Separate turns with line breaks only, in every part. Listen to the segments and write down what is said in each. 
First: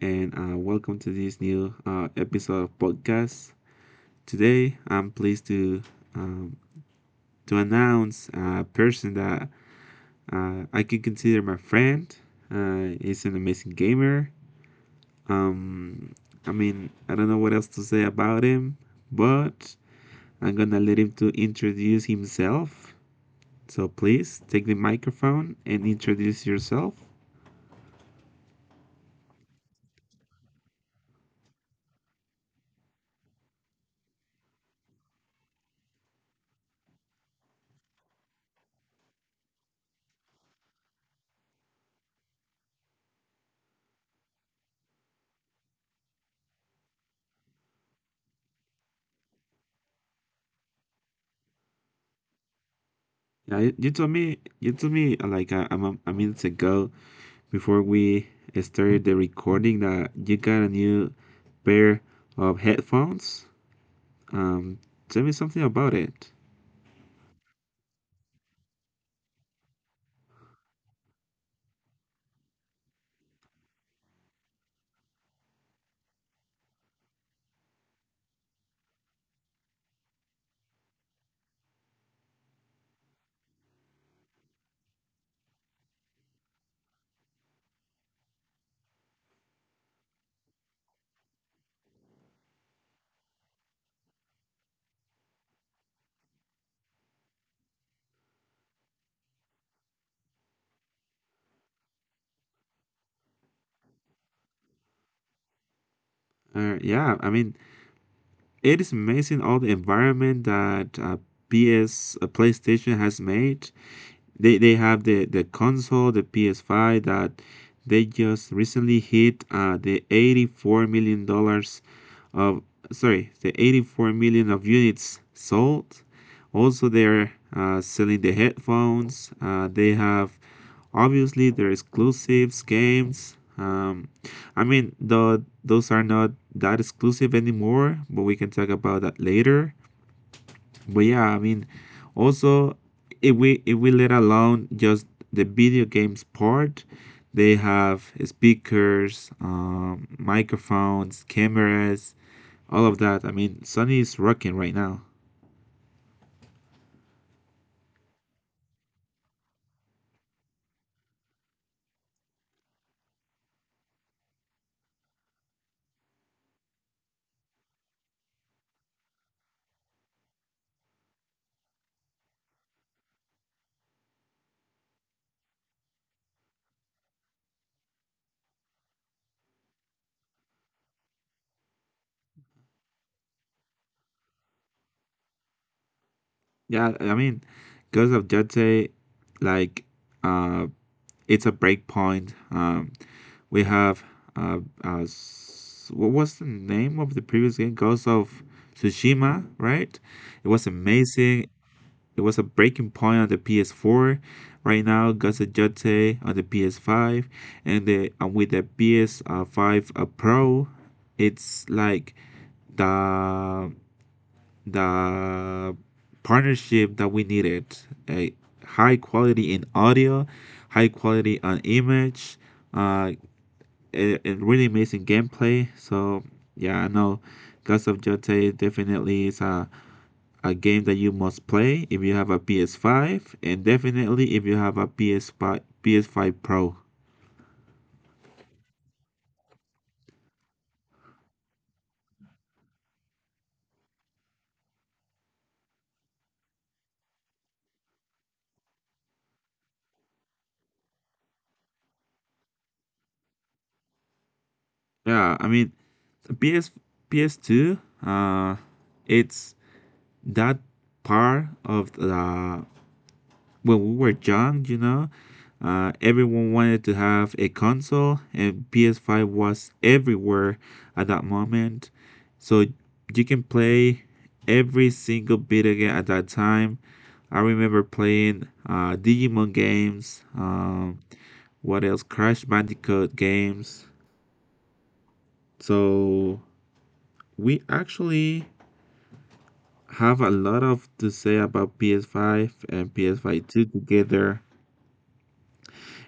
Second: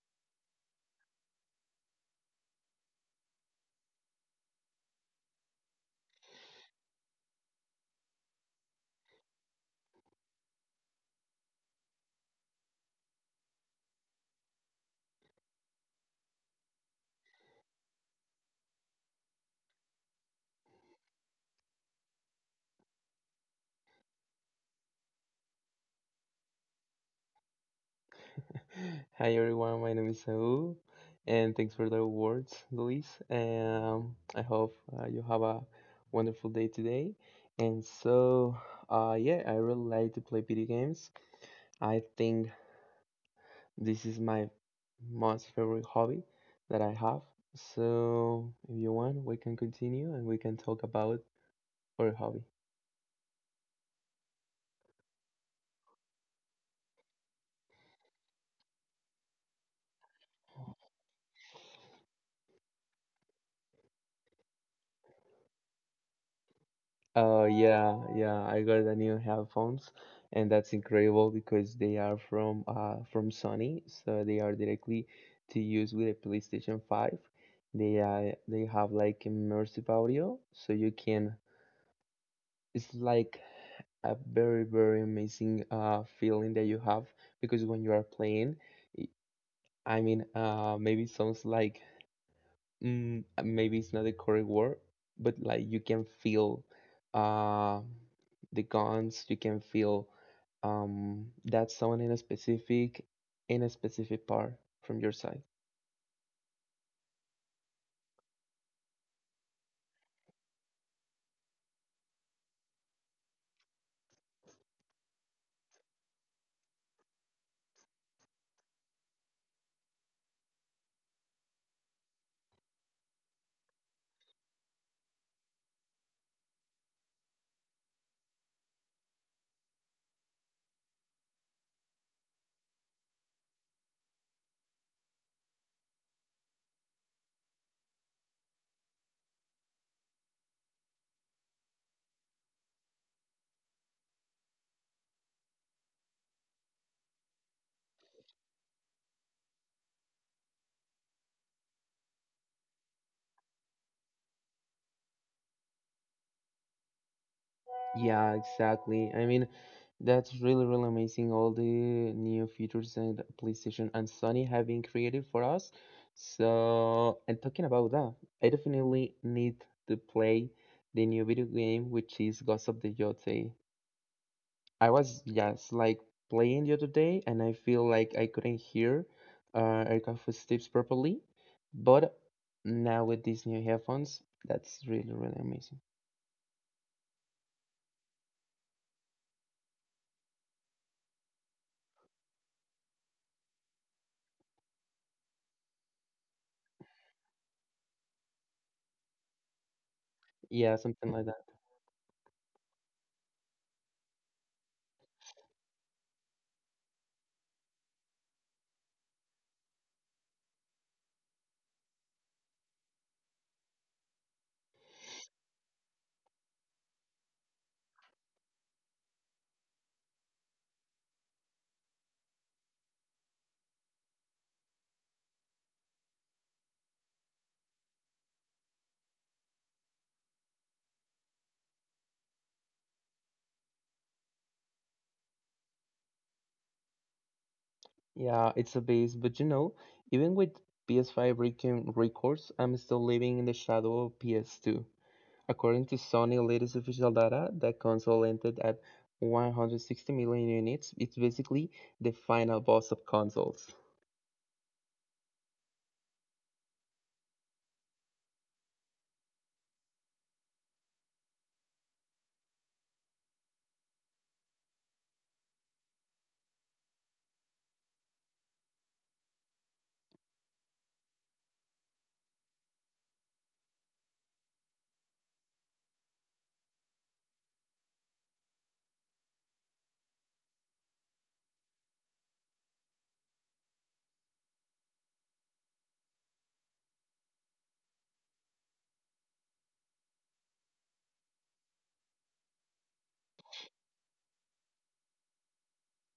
and welcome to this new episode of podcast. Today, I'm pleased to um, announce a person that I can consider my friend. He's an amazing gamer. Um, I mean, I don't know what else to say about him, but I'm gonna let him to introduce himself. So please take the microphone and introduce yourself.
Hi everyone, my name is Saul, and thanks for the words, Luis. I hope you have a wonderful day today. And so, yeah, I really like to play video games. I think this is my most favorite hobby that I have. So, if you want, we can continue and we can talk about our hobby.
Yeah, you told me like a minute ago before we started the recording that you got a new pair of headphones. Um, Tell me something about it.
Yeah, yeah, I got the new headphones, and that's incredible because they are from from Sony, so they are directly to use with a PlayStation 5. They have like immersive audio, so you can it's like a very amazing feeling that you have because when you are playing, i I mean, maybe it sounds like maybe it's not the correct word, but like you can feel uh, the guns, you can feel that someone in a specific part from your side.
Yeah, I mean, it is amazing all the environment that PS uh, PlayStation has made. They have the console, the PS5 that they just recently hit the $84 million of, sorry, the 84 million of units sold. Also, they're selling the headphones. They have obviously their exclusives games. I mean, though those are not that exclusive anymore, but we can talk about that later. But yeah, I mean, also if we let alone just the video games part, they have speakers, microphones, cameras, all of that. I mean, Sony is rocking right now.
Yeah, exactly. I mean, that's really amazing. All the new features and PlayStation and Sony have been created for us. So, and talking about that, I definitely need to play the new video game, which is Ghost of the Yotei. I was just like playing the other day and I feel like I couldn't hear aircraft footsteps properly. But now with these new headphones, that's really, really amazing.
Yeah, I mean, Ghost of Jete, like, uh, it's a breakpoint. We have uh, what was the name of the previous game? Ghost of Tsushima, right? It was
Yeah, something like that.
amazing. It was a breaking point on the PS4. Right now, Gus Adjute on the PS5, and the and with the PS5 Pro, it's like the the partnership that we needed. A high quality in audio, high quality on image, uh, a really amazing gameplay. So yeah, I know Gus of Jote definitely is a game that you must play if you have a PS5 and definitely if you have a PS5 PS5 Pro.
Yeah, it's a base, but you know, even with PS5 recon records, I'm still living in the shadow of PS2. According to Sony latest official data, the console ended at 160 million units. It's basically the final boss of consoles.
Yeah, I mean PS PS2 uh it's that part of the when we were young, everyone wanted to have a console, and PS5 was everywhere at that moment. So you can play every single video game at that time. I remember playing Digimon games. What else? Crash Bandicoot games. So we actually have a lot of to say about PS5 and PS5 2 together.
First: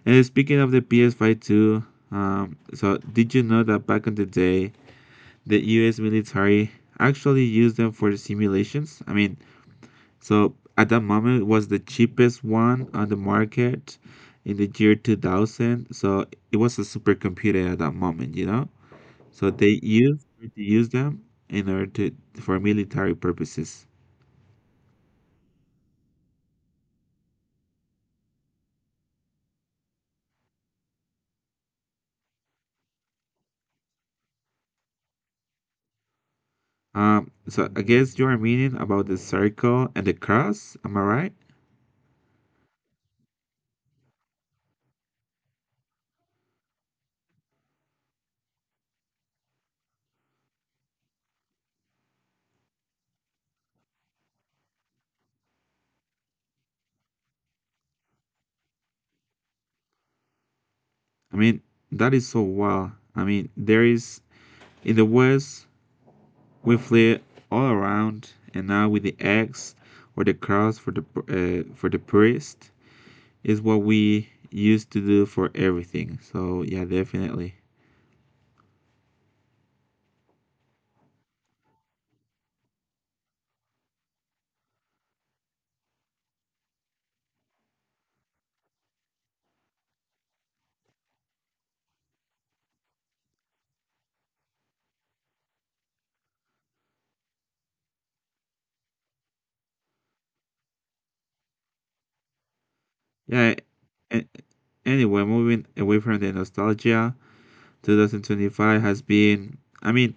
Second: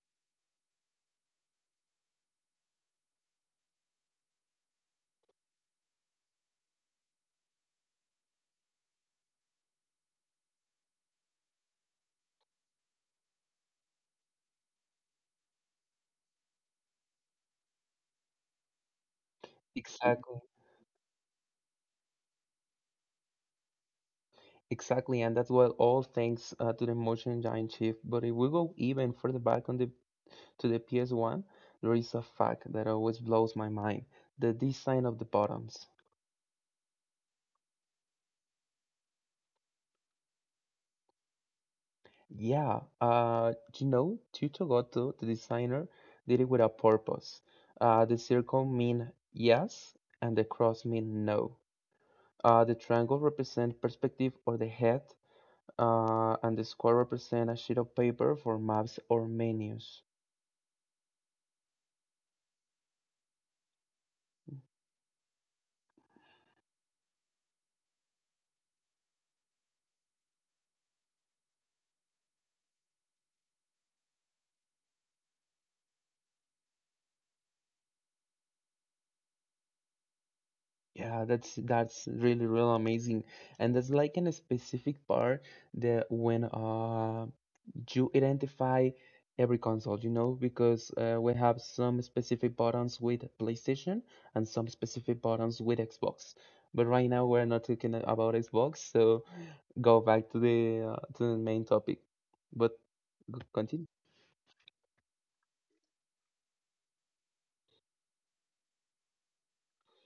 And speaking of the PS5 2, so did you know that back in the day, the U.S. military actually used them for simulations? I mean, so at that moment it was the cheapest one on the market in the year 2000. So it was a supercomputer at that moment. So they used
Exactly.
to use them in order to for military purposes.
Exactly, and that's well, all thanks to the motion giant shift. But if we go even further back on the to the PS1, there is a fact that always blows my mind: the design of the buttons.
So I guess you are meaning about the circle and the cross, am I right?
Yeah, you know, Chucho Goto, the designer, did it with a purpose. The circle mean yes, and the cross mean no. The triangle represent perspective or the head, and the square represent a sheet of paper for maps or menus.
I mean, that is so wild. I mean, there is in the West we flee all around, and now with the X or the cross for the purist, is what we used to do for everything. So yeah, definitely.
Yeah, that's really amazing, and that's like in a specific part that when you identify every console, you know, because we have some specific buttons with PlayStation and some specific buttons with Xbox. But right now we're not talking about Xbox, so go back to the main topic. But
Yeah.
continue.
a- Anyway, moving away from the nostalgia, 2025 has been, I mean,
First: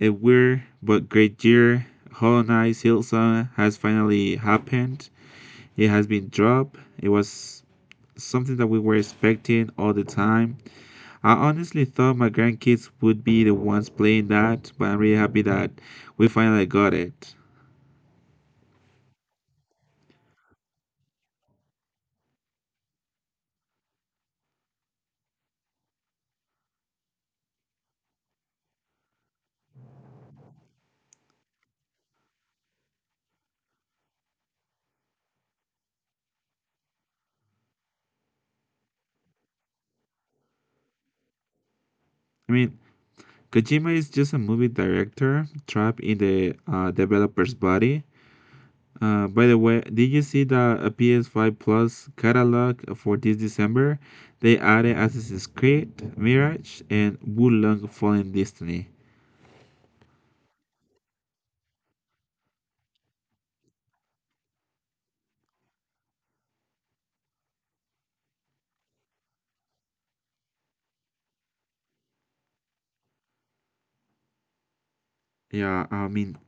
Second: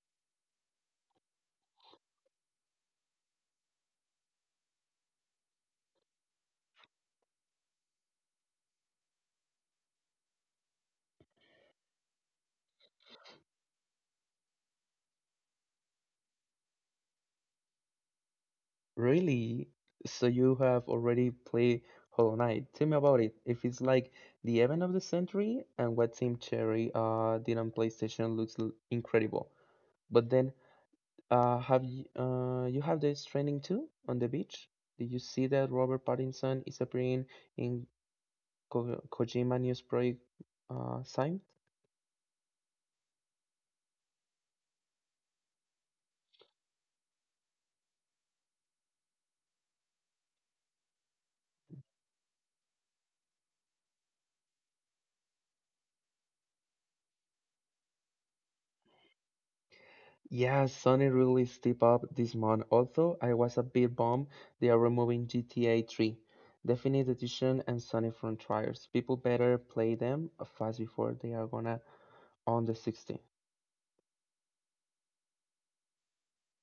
a weird but great year. Hollow Knight Silson has finally happened. It has been dropped. It was something that we were expecting all the time. I honestly thought my grandkids would be the ones playing that, but I'm really happy that we finally got it.
Really? So you have already played Hollow Knight. Tell me about it. If it's like the event of the century and what Team Cherry did on PlayStation looks incredible. But then have you you have this training too on the beach? Did you see that Robert Pattinson is appearing in Ko Kojima News Project sign?
I mean, Kojima is just a movie director trapped in the developer's body. By the way, did you see the PS5 Plus catalog for this December? They added Assassin's Creed, Mirage, and Wulong Fallen Destiny.
Yeah, Sony really stepped up this month. Although I was a bit bummed they are removing GTA 3, Definite Edition, and Sony Frontiers. People better play them fast before they are gonna on the 16th.
Yeah, I mean,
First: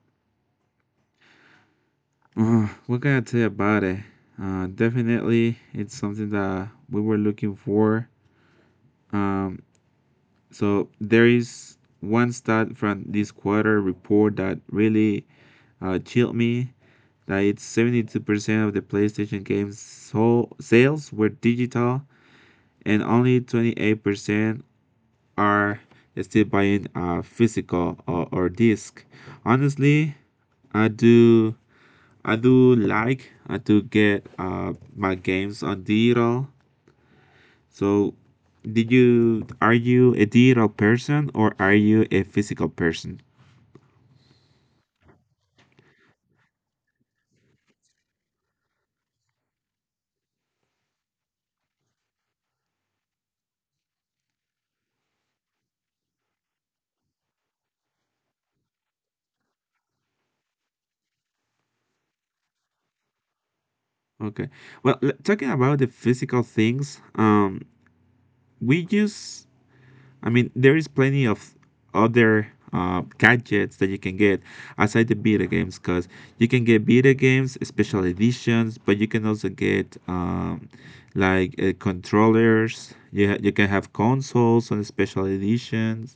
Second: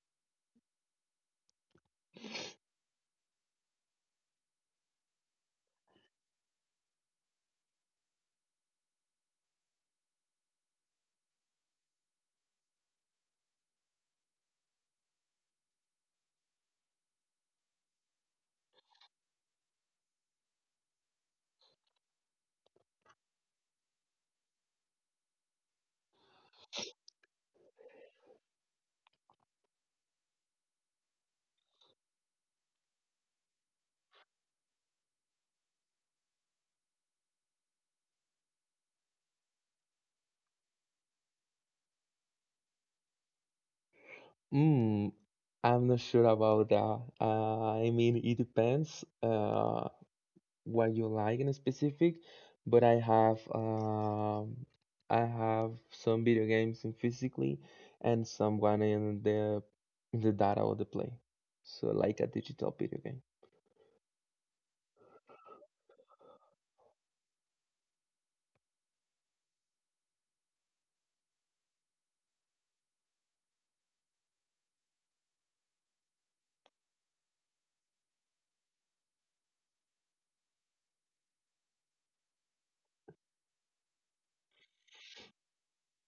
what can I tell you about it? Definitely, it's something that we were looking for. Um, so there is one stat from this quarter report that really chilled me. Like 72% of the PlayStation games sold sales were digital, and only 28% are still buying a physical or disc. Honestly, I do I do like I do get my games on digital. So, did you are you a digital person or are you a physical person?
Mm, I'm not sure about that. I mean, it depends. What you like in specific, but I have some video games in physically and someone in the data of the play. So like a digital video game.
Okay. Well, talking about the physical things, we use I mean, there is plenty of other gadgets that you can get aside the beta games, because you can get beta games, special editions, but you can also get like controllers. You can have consoles on special editions.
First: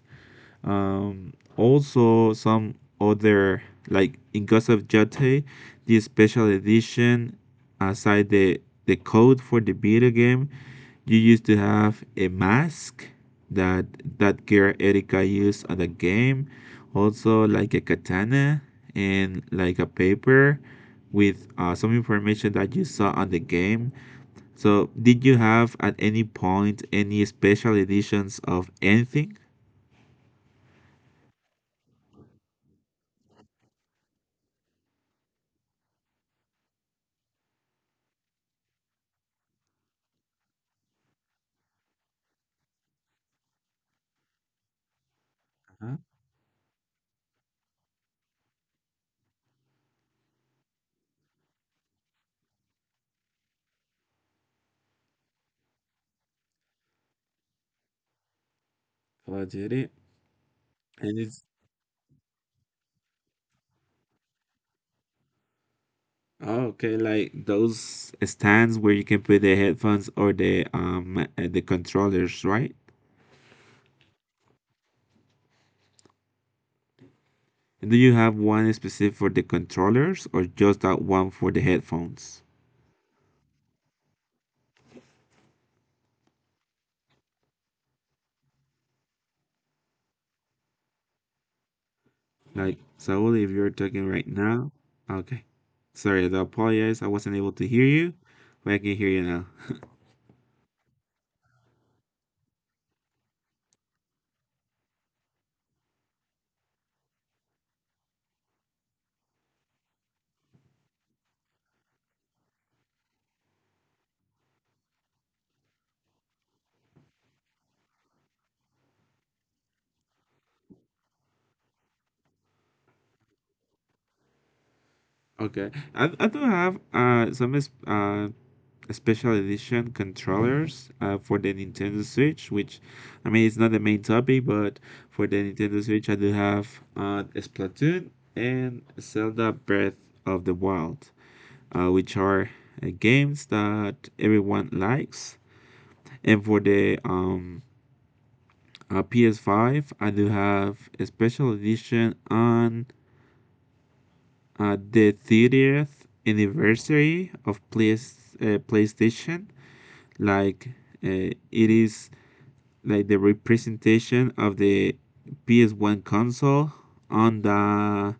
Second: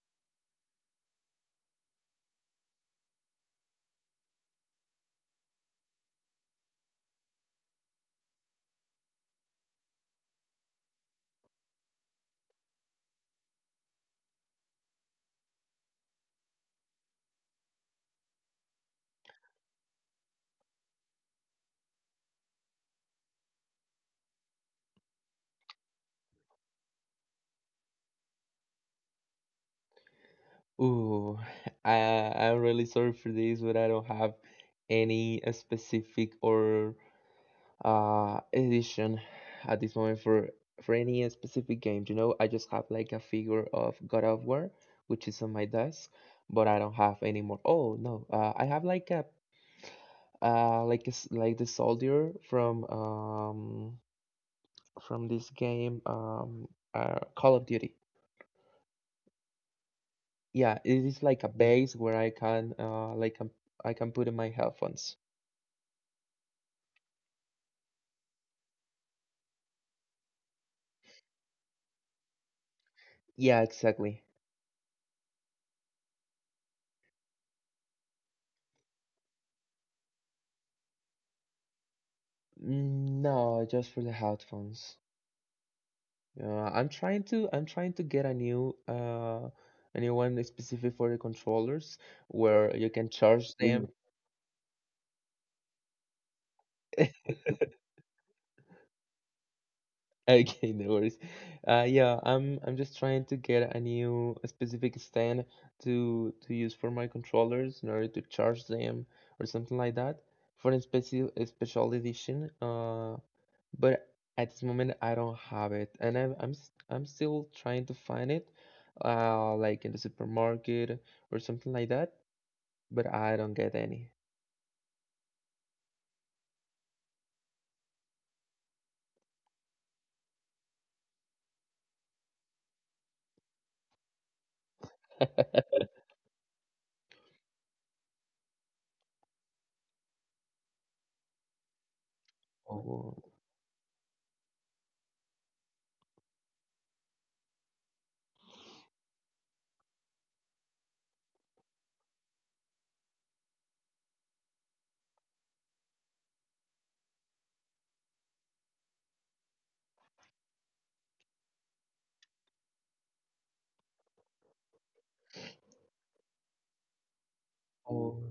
Also, some other, like in case of Jate, the special edition, aside the code for the video game, you used to have a mask that that girl Erika used at the game, also like a katana and like a paper with some information that you saw on the game. So, did you have at any point any special editions of anything?
Ooh, I I'm really sorry for this, but I don't have any specific or edition at this moment for any specific game. You know, I just have like a figure of God of War, which is on my
Uh-huh.
desk, but I don't have any more. Oh no, I have like a s like the soldier from this game Call of Duty.
Well, I did it.
Yeah, it is
And
like a
it's
base where I can like I can put in my headphones.
Oh, okay, like those stands where you can put the headphones or the controllers, right?
Yeah, exactly.
And do you have one specific for the controllers or just that one for the headphones?
No, just for the headphones. Yeah, I'm trying to get a new one specific for the controllers where
Like
you can
Saul,
charge
if you're
them.
talking right now, okay. Sorry, I apologize. I wasn't able to hear you, but I can hear you now.
Okay, no worries. Yeah, I'm just trying to get a new a specific stand to use for my controllers in order to charge them or something like that for a special edition. But at this moment I don't have it, and I'm still trying to find it, like in the supermarket or something like that, but I don't get any.
Okay, I do have special edition controllers for the Nintendo Switch, which I mean it's not the main topic, but for the Nintendo Switch I do have Splatoon and Zelda Breath of the Wild, which are
Oh,
games that everyone likes. And for the PS5, I do have a special edition on the 30th anniversary of PlayStation. Like it is like the representation of the PS1 console on
oh,
the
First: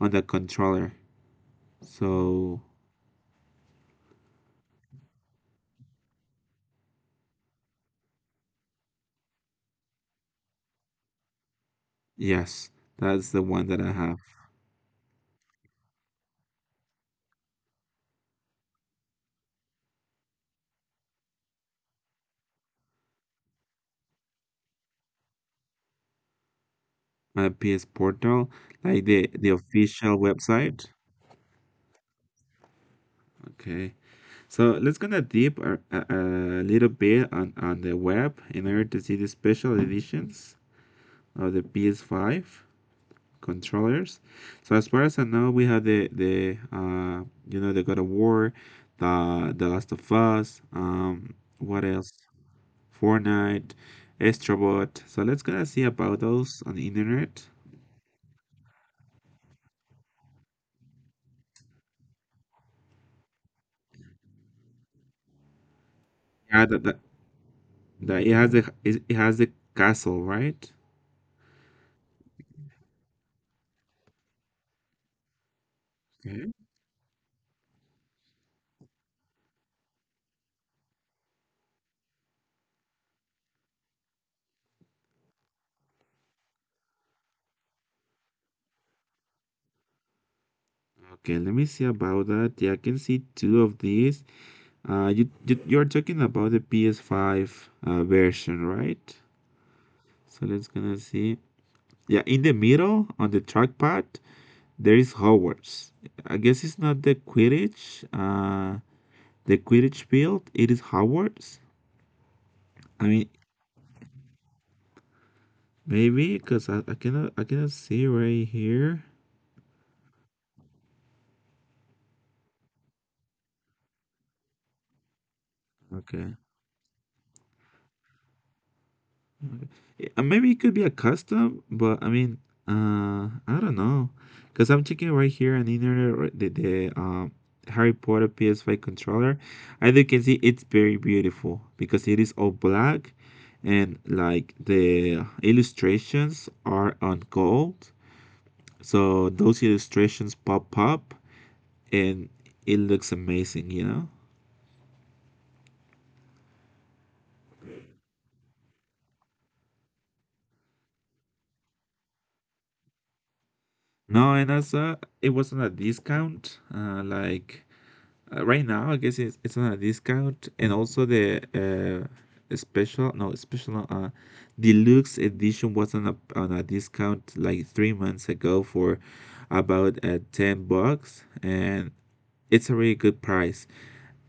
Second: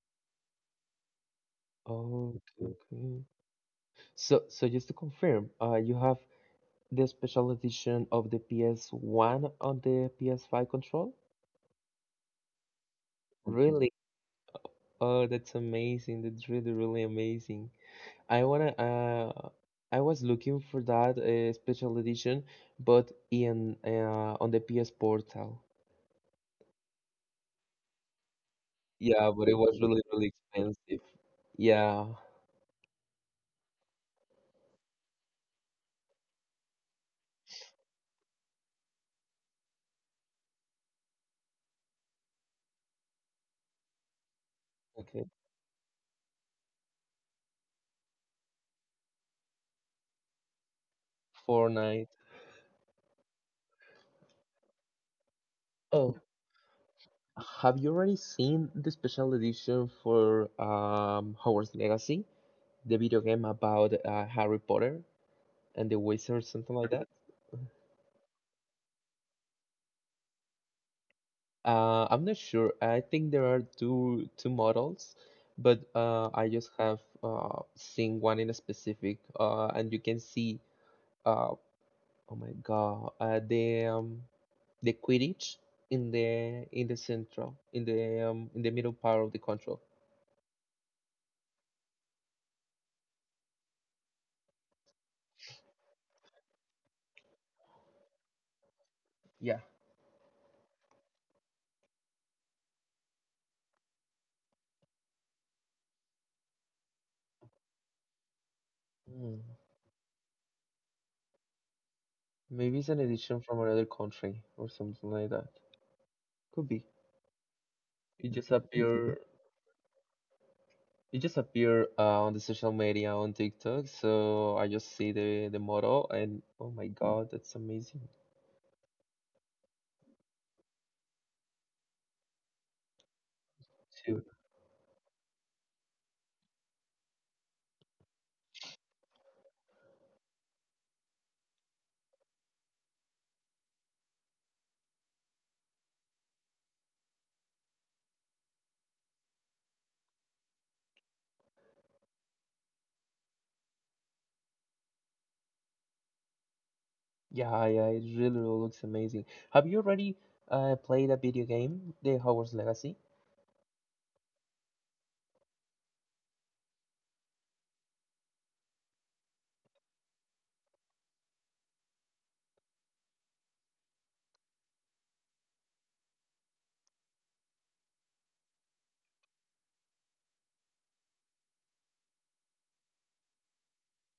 on the controller.
oh,
So
okay. So, so just to confirm, you have the special edition of the PS1 on the PS5 control?
yes, that's the one that I
Really?
have.
Oh, that's amazing. That's really, really amazing. I wanna. I was looking for that special edition, but in on the PS Portal.
My PS Portal, like
Yeah, but
the
it was really
official
really
website.
expensive. Yeah.
Okay, so let's gonna deep a little bit on the web in order to see the special editions of the PS5 controllers. So as far as I
Okay.
know, we have the you know the God of War, The Last of Us. What
Fortnite.
else? Fortnite, Astrobot. So let's gonna see
Oh,
about those on the internet.
have you already seen the special edition for Hogwarts Legacy, the video game about Harry Potter and the wizards,
Yeah,
something
that
like
that,
that?
that it has the it it has the castle, right?
I'm not sure. I think there are two models, but
Okay.
I just have seen one in a specific, and you can see uh, oh my God, the Quidditch in the central in the middle part of the control.
Okay, let me see about that. Yeah, I can see two of these. You're talking about the PS5 version, right?
Yeah,
So let's gonna see. Yeah, in the middle on the trackpad, there is Hogwarts. I guess it's not the Quidditch,
hmm.
the Quidditch field. It is Hogwarts.
Maybe it's
I
an
mean,
edition from another country or something like that.
maybe because
Could
I,
be.
I cannot, I cannot see
It
right
just
here.
appear. It just appeared on the social media on TikTok, so I just see the model
Okay,
and oh my God, that's amazing
Maybe it could be a custom, but I mean, I don't know,
too.
because I'm checking right here on the internet. Right- the the um. Harry Potter PS5 controller. As you can see, it's very beautiful because it is all black and like the illustrations are on gold. So those illustrations pop up and it looks amazing, you know?
Yeah, yeah, it really looks amazing. Have you already played a video game, The Hogwarts Legacy?
No, and it wasn't a discount. Like right now, I guess it's not a discount. And also the special, no, special, not, deluxe edition was on a discount like 3 months ago for about 10 bucks. And it's a really good price.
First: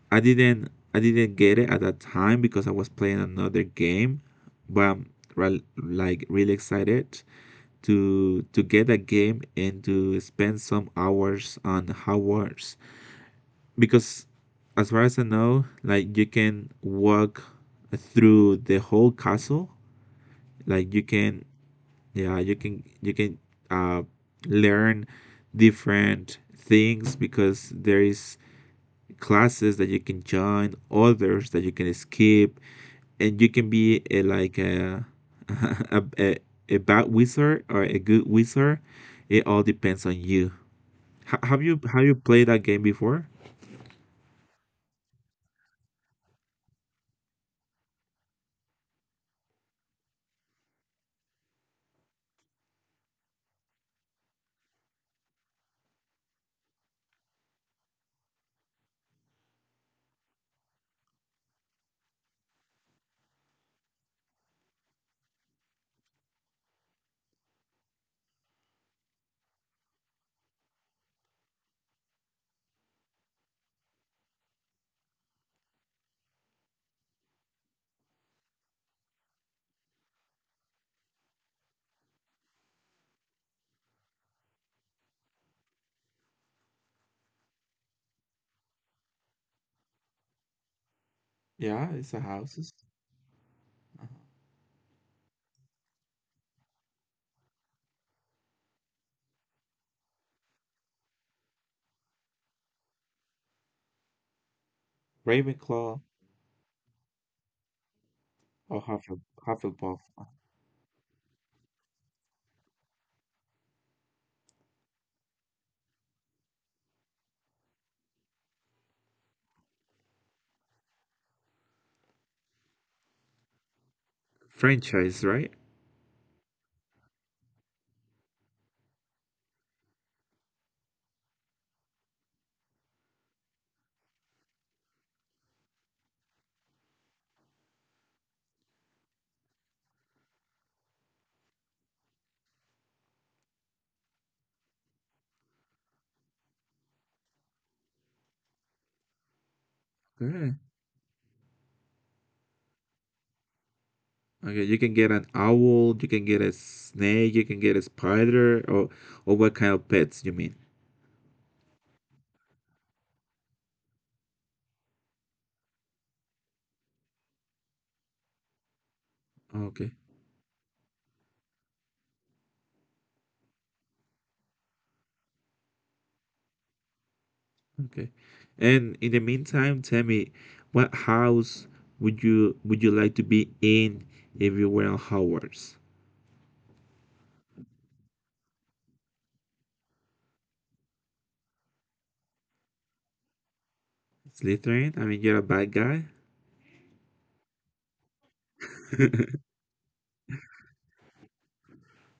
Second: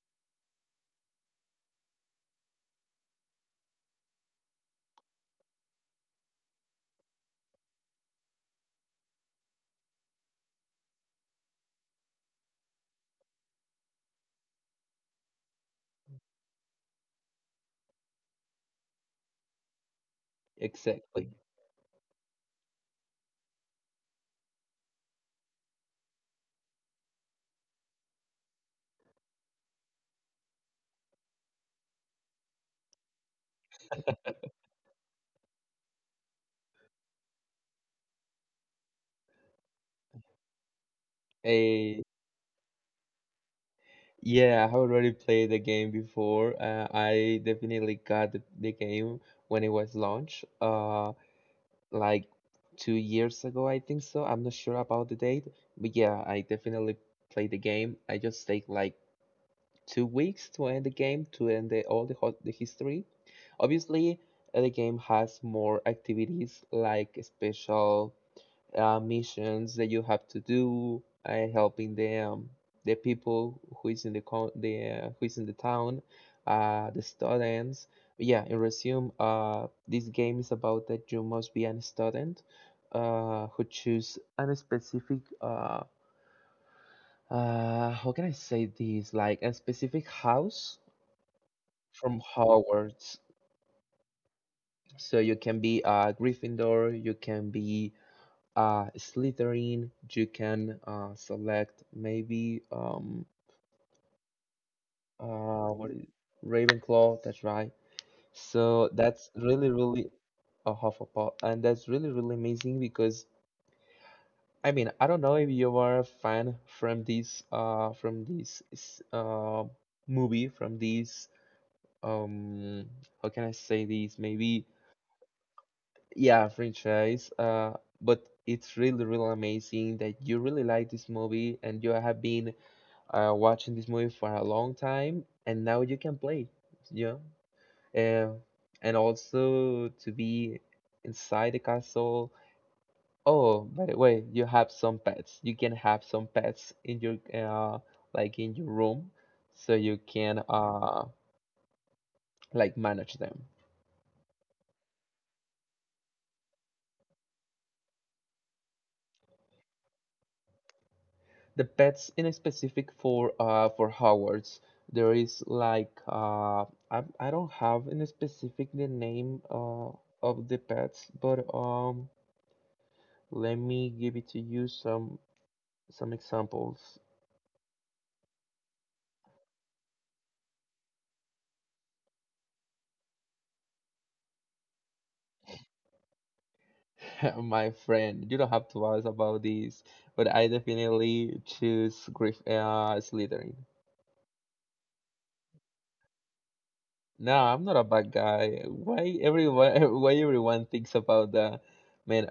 I didn't get it at that time because I was playing another game, but I'm like really excited to get that game and to spend some hours on Hogwarts because as far as I know, like you can walk through the whole castle. Like you
Exactly.
can yeah, you can uh learn different things because there is classes that you can join, others that you can skip, and you can be a, like a, a, a a bad wizard or a good wizard. It all depends on you.
Uh,
Have you played that game before?
yeah, I have already played the game before. I definitely got the game when it was launched. Like 2 years ago, I think so. I'm not sure about the date, but yeah, I definitely played the game. I just take like 2 weeks to end the game, to end all the history. Obviously, the game has more activities like special missions that you have to do, helping the people who is in the con- the who is in the town, the students. Yeah, in resume, this game is about that you must be an student, who choose a specific how can I say this? Like a specific house
Yeah,
from
it's a houses.
Hogwarts. So you can be a Gryffindor, you can be Slytherin, you can select maybe what
Ravenclaw
is Ravenclaw, that's right.
or
So that's really,
Hufflepuff.
really a Hufflepuff, and that's really, really amazing because I mean, I don't know if you are a fan from this movie from this um how can I say this maybe
Franchise, right?
yeah franchise but it's really, really amazing that you really like this movie and you have been watching this movie for a long time, and now you can play, you know? And also to be inside the castle. Oh, by the way, you have some pets. You can have some pets in your like in your room, so you can
Okay.
like manage them.
Okay, you can get an owl, you can get a snake, you can get a spider, or what kind of pets you mean?
The pets in specific for Hogwarts. There is like I don't have in specific the name
Okay.
of the pets, but let me give it to you some examples,
Okay. And in the meantime, tell me, what house would you like to be in if you were on Hogwarts?
my friend. You don't have to ask about this, but I definitely choose Griff Slytherin.
Slytherin? I mean, you're a bad guy.
No, I'm not a bad guy. Why everyone why everyone thinks about that? Man,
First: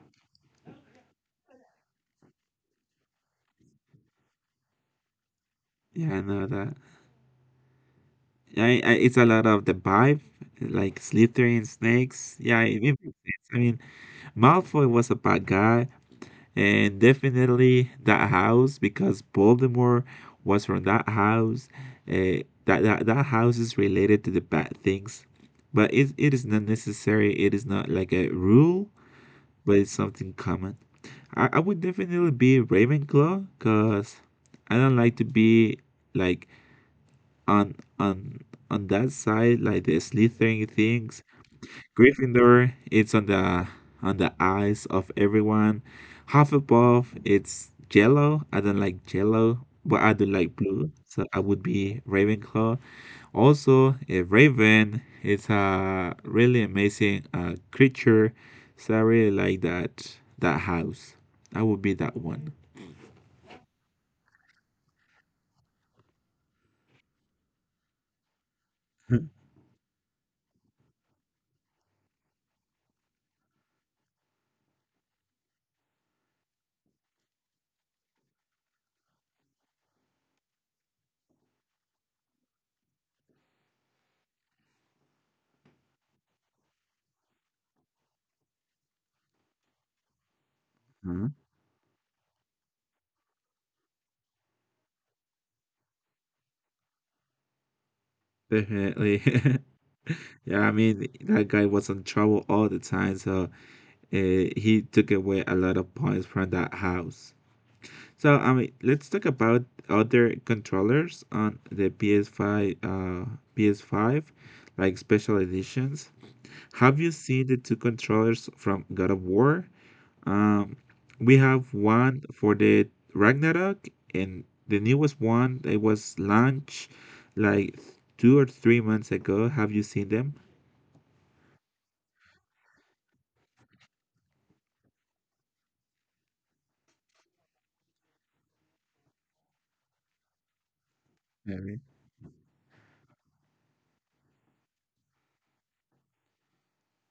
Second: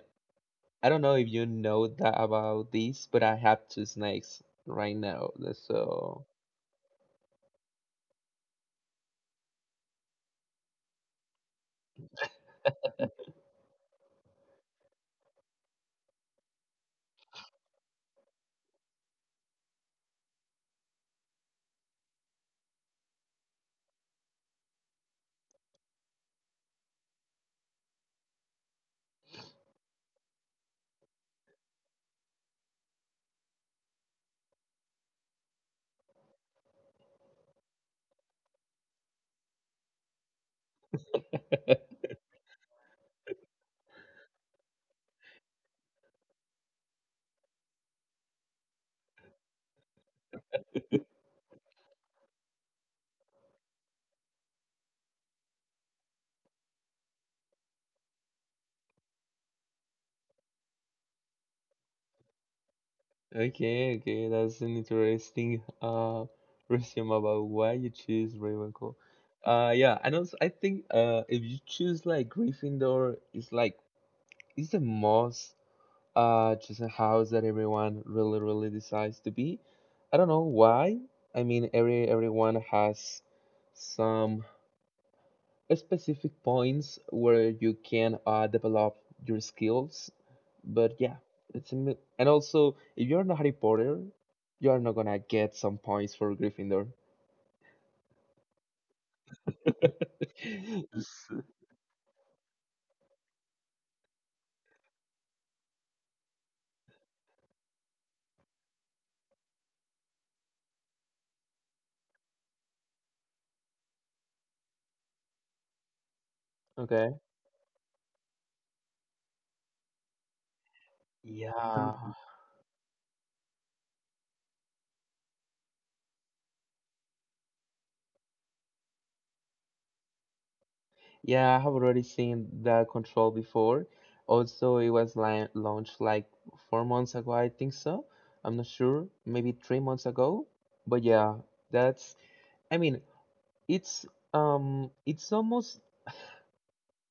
I don't know if you know that about this, but I have 2 snakes right now.
Yeah, I
So
know that. Yeah, it's a lot of the vibe, like Slytherin, snakes. Yeah, it makes sense. I mean, Malfoy was a bad guy. And definitely that house because Voldemort was from that house. That house is related to the bad things, but it is not necessary. It is not like a rule, but it's something common. I would definitely be Ravenclaw because I don't like to be like on on on that side like the Slytherin things. Gryffindor, it's on the eyes of everyone. Hufflepuff, it's yellow. I don't like yellow, but I do like blue, so I would be Ravenclaw. Also, a raven is a really amazing creature, so I really like that house. I would be that one.
okay, okay, that's an interesting resume about why you choose Ravenclaw. Yeah, and also I think if you choose like Gryffindor, it's like it's the most just a house that everyone really decides to be. I don't know why. I mean everyone has some specific points where you can develop your skills. But yeah,
Mhm.
it's a and also if you're not Harry Potter, you are not gonna get some points for Gryffindor.
Definitely. Yeah, I mean,
S-
that guy was in trouble all the time, so he took away a lot of points from that house. So, I mean, let's talk about other controllers on the PS5, PS5, like special editions. Have you
Okay.
seen the two controllers from God of War? Um, we have
Yeah,
one for the Ragnarok, and the newest one that was launched like 2 or 3 months ago. Have you seen them?
yeah, I have already seen the control before. Also, it was li launched like 4 months ago, I think so. I'm not sure, maybe 3 months ago. But yeah, that's. I mean, it's it's almost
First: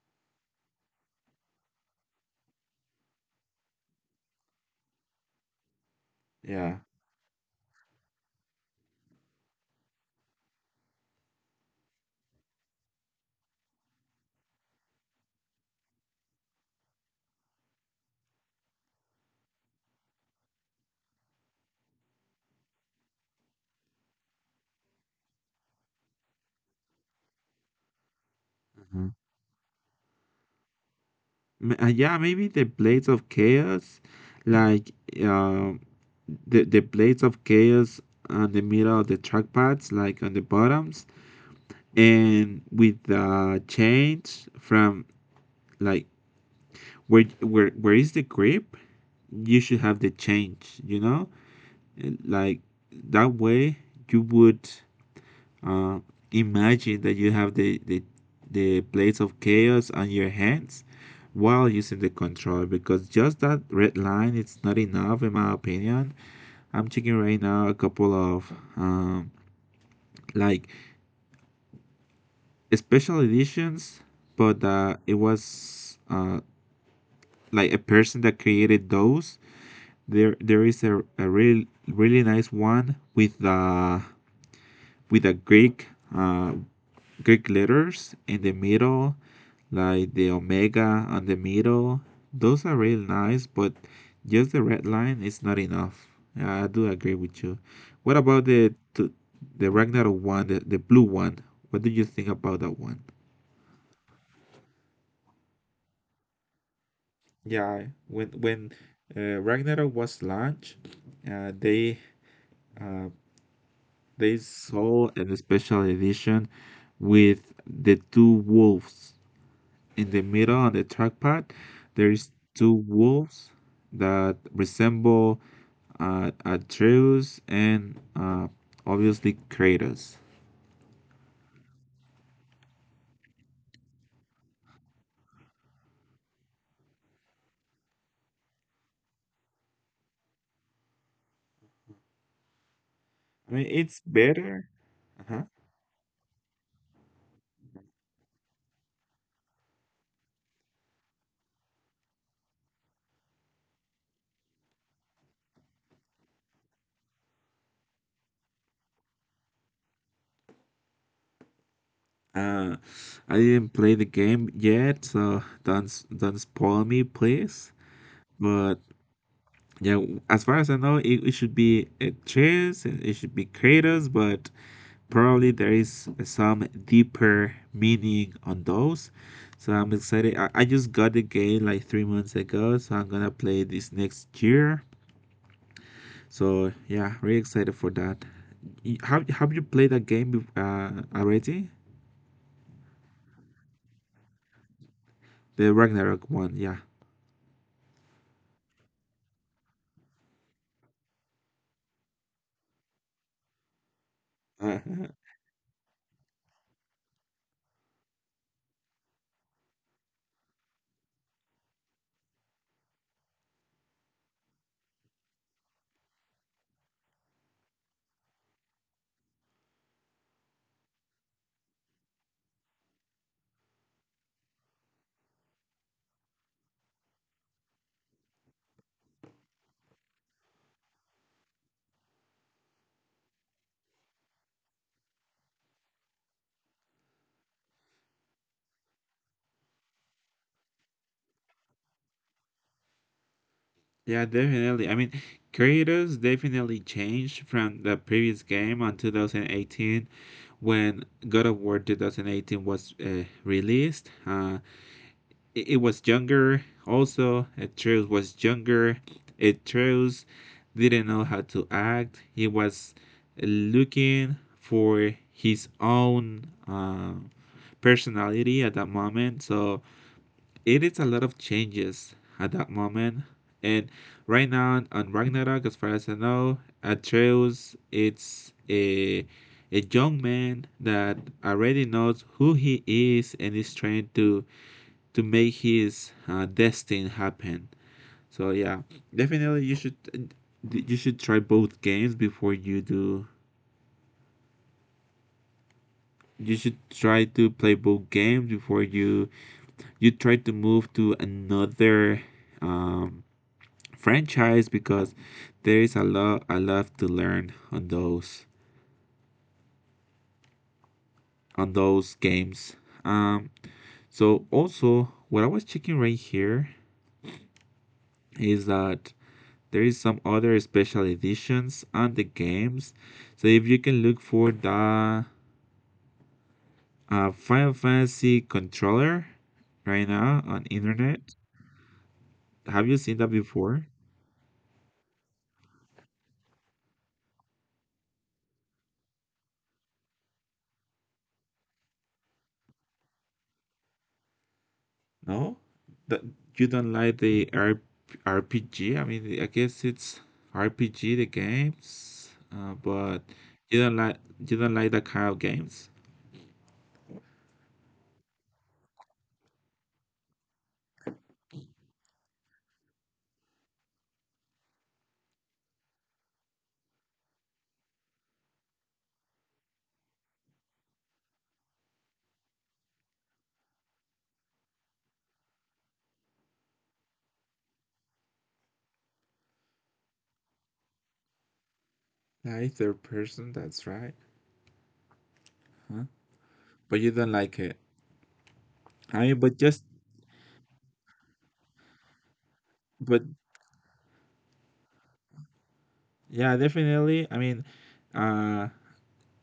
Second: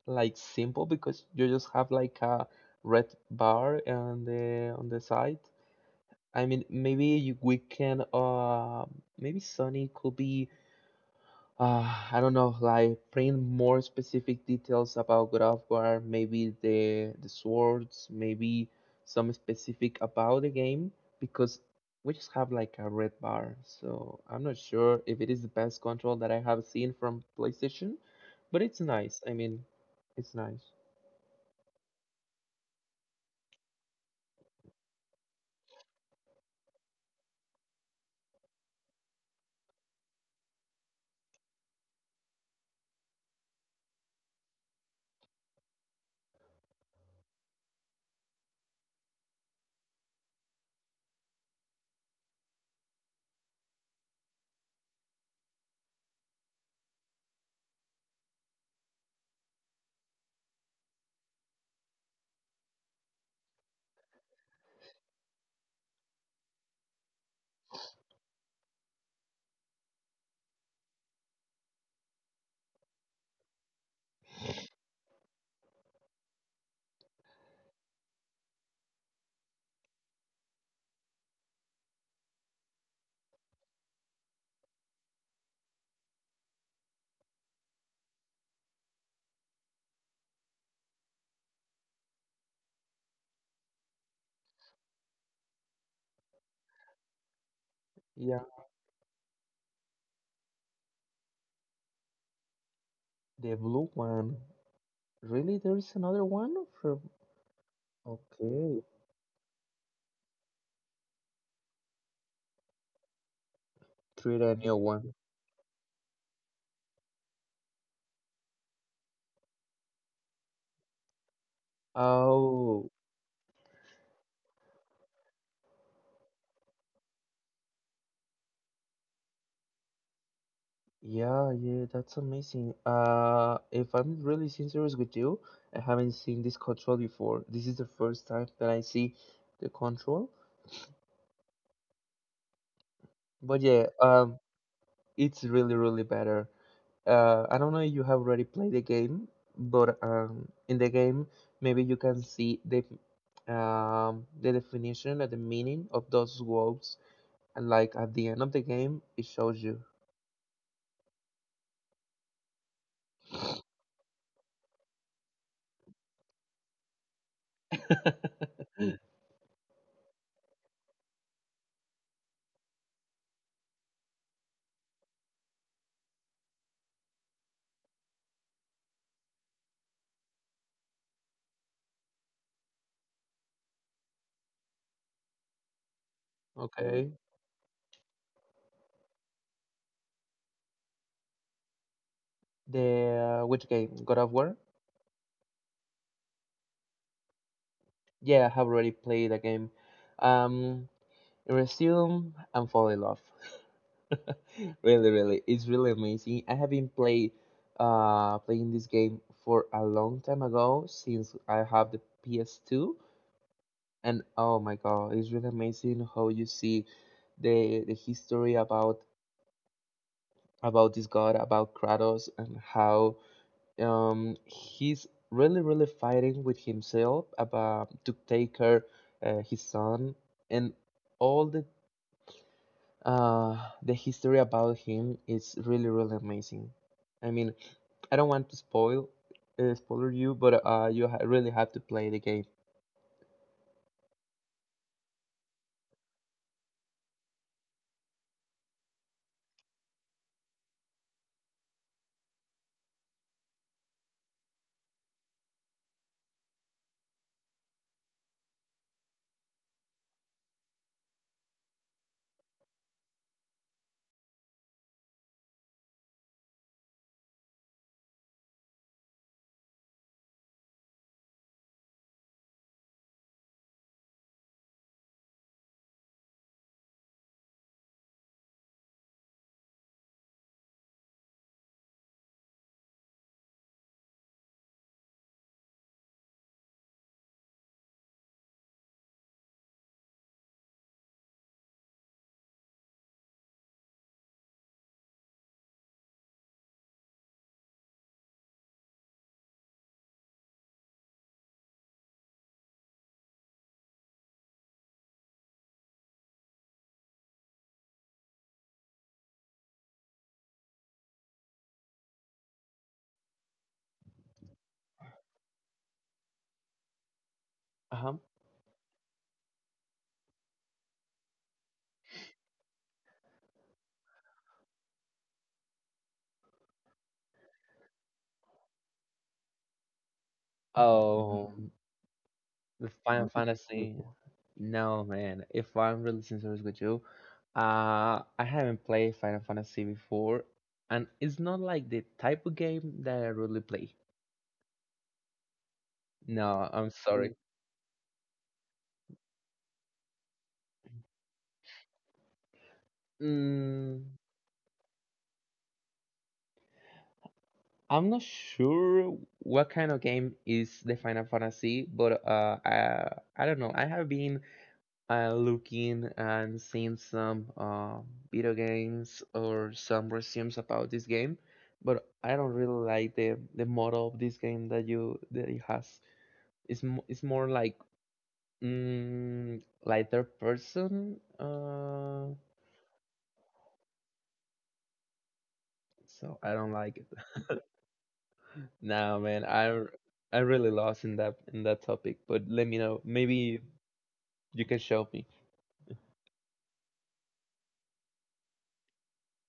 like simple because you just have like a red bar on the side. I mean,
Yeah.
maybe you, we can maybe Sony could be I don't know like print more specific details about God of War, maybe the swords, maybe some specific about the game because we just have like a red bar. So I'm not sure if it is the best control that I have seen from PlayStation, but it's
Mhm.
nice. I mean, it's nice.
Yeah, maybe the Blades of Chaos, like uh, the Blades of Chaos on the middle of the trackpads, like on the bottoms, and with the change from, like, where is the grip, you should have the change, you know. And, like, that way you would Uh, imagine that you have the plates of chaos on your hands while using the controller, because just that red line, it's not enough, in my opinion. I'm checking right now a couple of um, like special editions, but it was, like, a person that created those. There is a really nice one with with a uh Greek letters in the middle, like the omega on the middle. Those are really nice, but just the red line is not enough. I do agree with you. What
Yeah.
about the the Ragnarok one, the blue one? What do you think about that one?
The blue one. Really, there is another one from.
Yeah, when when
Okay,
uh, Ragnarok was launched, uh, they uh, they
create a new one.
sold a special edition with the two wolves in the middle on the trackpad. There is two
Oh,
wolves that resemble Atreus and, obviously, Kratos.
yeah, yeah, that's amazing. If I'm really serious with you, I haven't seen this control before. This is the first time that I see the control.
I
But
mean,
yeah,
it's better.
it's
Uh-huh.
really, really better. I don't know if you have already played the game, but in the game, maybe you can see the definition and the meaning of those words. And like at the end of the game, it shows you.
Uh, I didn't play the game yet, so don't spoil me, please. But yeah, as far as I know, it should be Atreus and it should be Kratos, but probably there is some deeper meaning on those. So I'm excited. I just got the game like 3 months ago, so I'm gonna play this next year.
Mm.
So
Okay.
yeah, really excited for that. Have you played that game already?
The which game? God of War?
The Ragnarok one, yeah.
Yeah, I have already played the game. Um, Resume and fall in love.
Uh,
Really, really, it's really amazing. I have been played playing this game for a long time ago since I have the PS2, and oh my God, it's really amazing how you see the history about this god, about Kratos, and how he's really, really fighting with himself about to take care his son and all uh, the history about him is really, really amazing. I mean, I don't want to spoiler you, but you ha really have to play the game.
yeah, definitely. I mean, creators definitely changed from the previous game on 2018, when God of War 2018 was released. It, it was younger. Also Atreus was younger. Atreus didn't know how to act. He was looking for his own personality at that moment, so it is a lot of changes at that moment. And right now on Ragnarok, as far as I know, Atreus it's a young man that already knows who he is and is trying to make his destiny happen. So yeah, definitely you should, you should try both games before you do. You should try to play both games before you, you try to move to another um, franchise, because there is a lot to learn on those, on those games. Um, so also what I was checking right here
Uh-huh.
is that there is some other special editions on the games. So if you can look for the Final Fantasy controller right now on internet,
Oh. With
have you seen
Final
that
Fantasy,
before?
no man. If I'm really sincere with you, I haven't played Final Fantasy before, and it's not like the type of game that I really play.
No, that
No,
you
I'm
don't
sorry.
like
Mm.
the RPG. I mean, I guess it's RPG the games, but you don't
Mm,
like, you don't like that kind of games.
I'm not sure what kind of game is the Final Fantasy, but I don't know. I have been I looking and seeing some video games or some resumes about this game, but I don't really like the model of this game that it has. It's more like like third person.
Neither person, that's right. Huh?
So I don't like it.
But you don't like it.
Nah,
I
man,
mean, but just
I really lost in that topic. But let me know.
but
Maybe you can show me.
Yeah, definitely. I mean, uh,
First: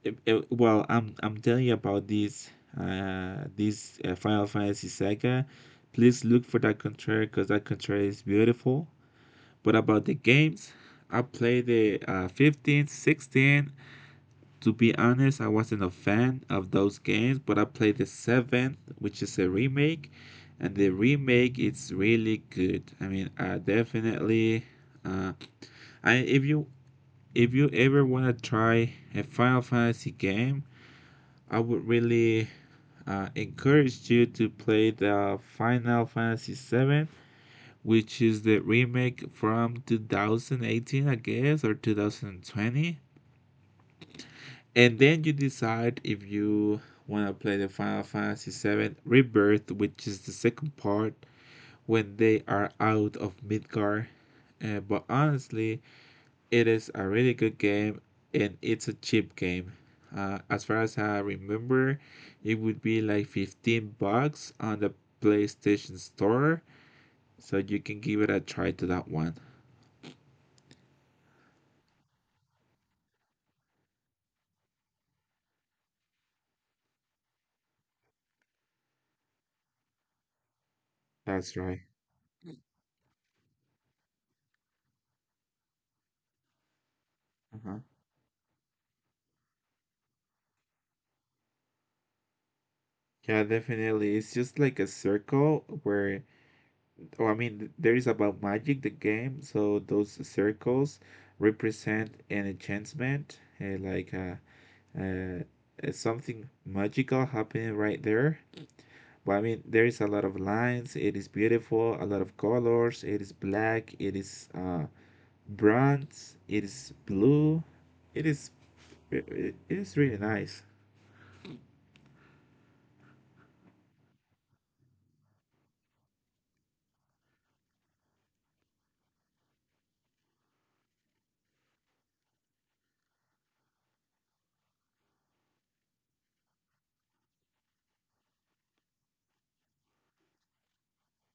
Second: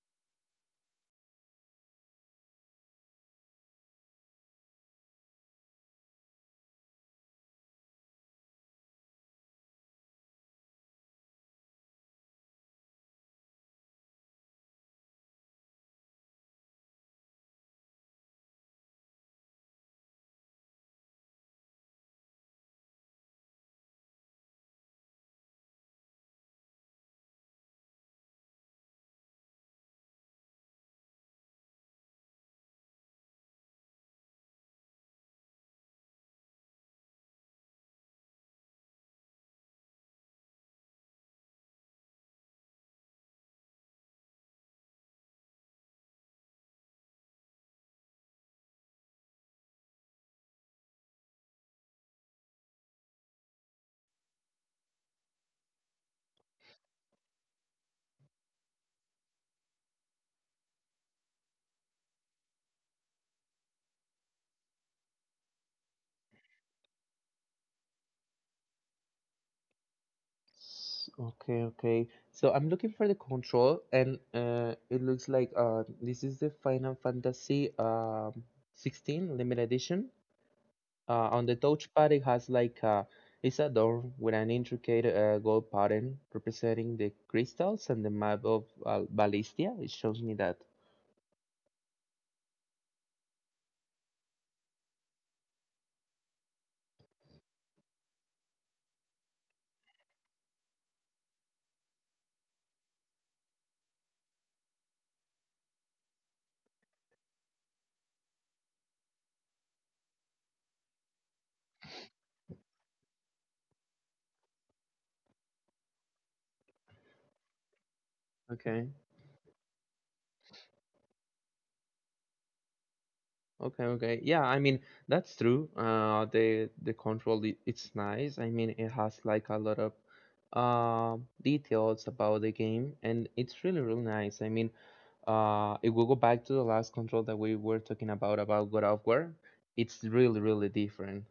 well, I'm telling you about this Final Fantasy saga. Please look for that contrary, because that contrary is beautiful. But about the games, I played the 15, 16. To be honest, I wasn't a fan of those games, but I played the 7, which is a remake, and the remake is really good. I mean, I definitely. Uh, I, if you, if you ever want to try a Final Fantasy game, I would really, encourage you to play the Final Fantasy VII, which is the remake from 2018, I guess, or 2020. And then you decide if you want to play the Final Fantasy Seven Rebirth, which is the second part, when they are out of Midgar. But honestly, it is a really good game and it's a cheap game. As far as I remember, it would be like 15 bucks on the PlayStation Store, so you can give it a try to that one.
Okay, okay. So I'm looking for the control, and it looks like this is the Final Fantasy 16 limited edition. On
That's
the
right.
touchpad, it has it's a door with an intricate gold pattern representing the
Uh-huh.
crystals and the map of Ballistia. It shows me that.
Yeah, definitely. It's just like a circle where, oh, I mean, there is about magic the game, so those circles represent an enchantment, eh, like uh, something magical happening right there. Well, I mean, there is a lot of lines. It is beautiful. A lot of colors. It is black. It is bronze. It is blue. It is
Okay,
it is really nice.
okay. Yeah, I mean that's true. The control it's nice. I mean it has like a lot of details about the game, and it's really really nice. I mean, if we go back to the last control that we were talking about God of War, it's really really different.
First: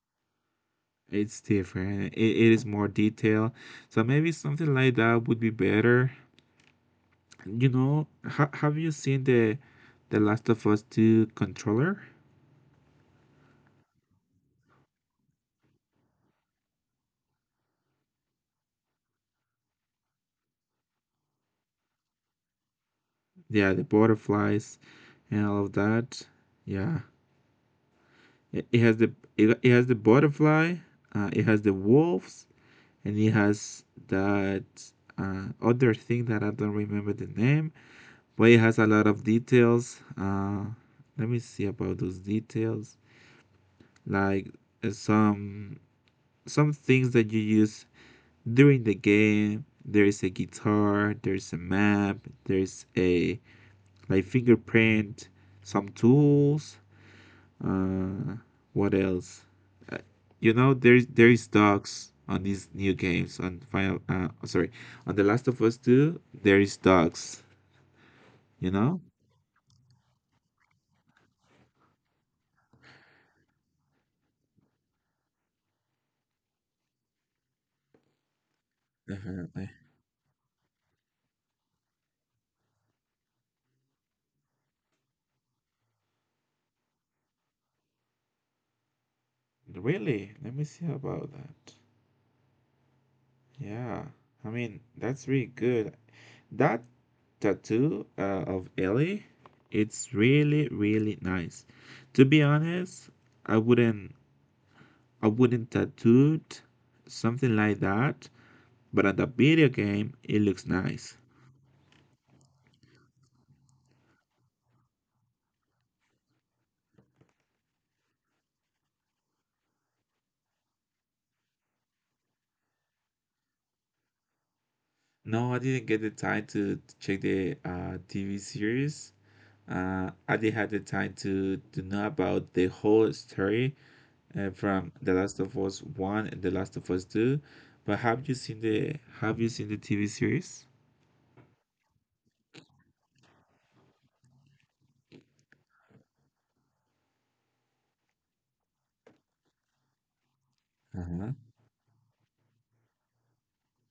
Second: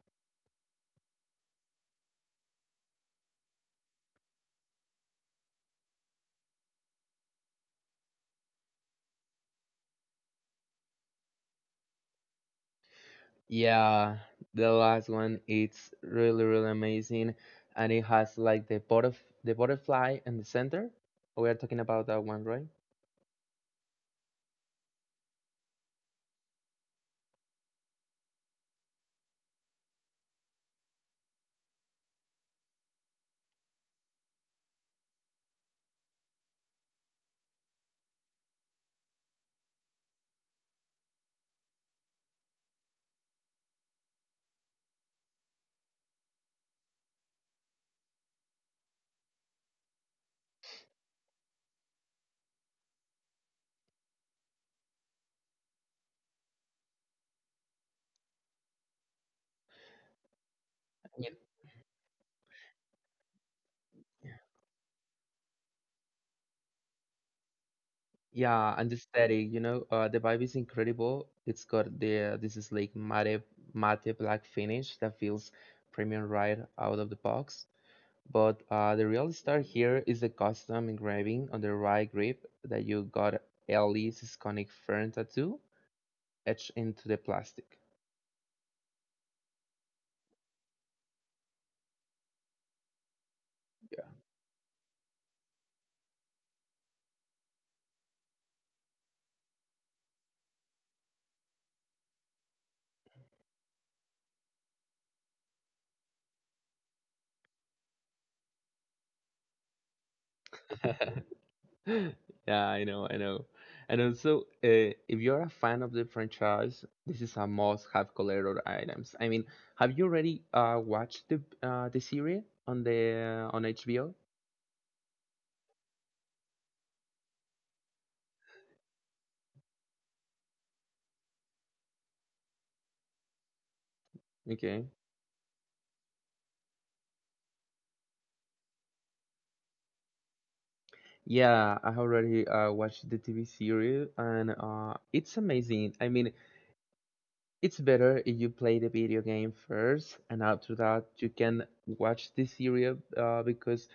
It's different. It is more detailed. So maybe something like that would be better. You know, have you seen the Last of Us 2 controller?
Yeah, the last one it's really really amazing, and it has like the butterfly in the center. We are talking about that one, right?
Yeah, the butterflies and all of that. Yeah, it has the, it has the butterfly. It has the wolves and it has that other thing that I don't remember the name, but it has a lot of details. Let me see about those details, like uh, some some things that you use during the game. There is a guitar, there's a map, there's a, like, fingerprint, some tools. Uh, what else? Uh, you know, there's
Yeah,
there's dogs on these new games on Final. On The Last of Us Two, there is dogs.
yeah,
You
and the
know.
static, you know, the vibe is incredible. It's got the This is like matte black finish that feels premium right out of the box. But the real star
Definitely.
here is the custom engraving on the right grip that you got Ellie's iconic fern tattoo etched into the plastic.
Really? Let me see about that. Yeah, I mean that's really good. That tattoo of Ellie, it's really really nice. To be honest, I wouldn't, I wouldn't tattooed something like that. But on the video game, it looks nice.
Yeah, I know, I know. And also, if you're a fan of the franchise, this is a must-have collector items. I mean, have you already watched the series on the on HBO?
No, I didn't get the time to check the TV series. I didn't have the time to know about the whole story
Okay.
from The Last of Us One and The Last of Us Two. But have you seen the, have you seen the TV series?
Yeah, I already watched the TV series, and it's amazing. I mean, it's better if you play the video game first, and after that you
Uh-huh.
can watch the series because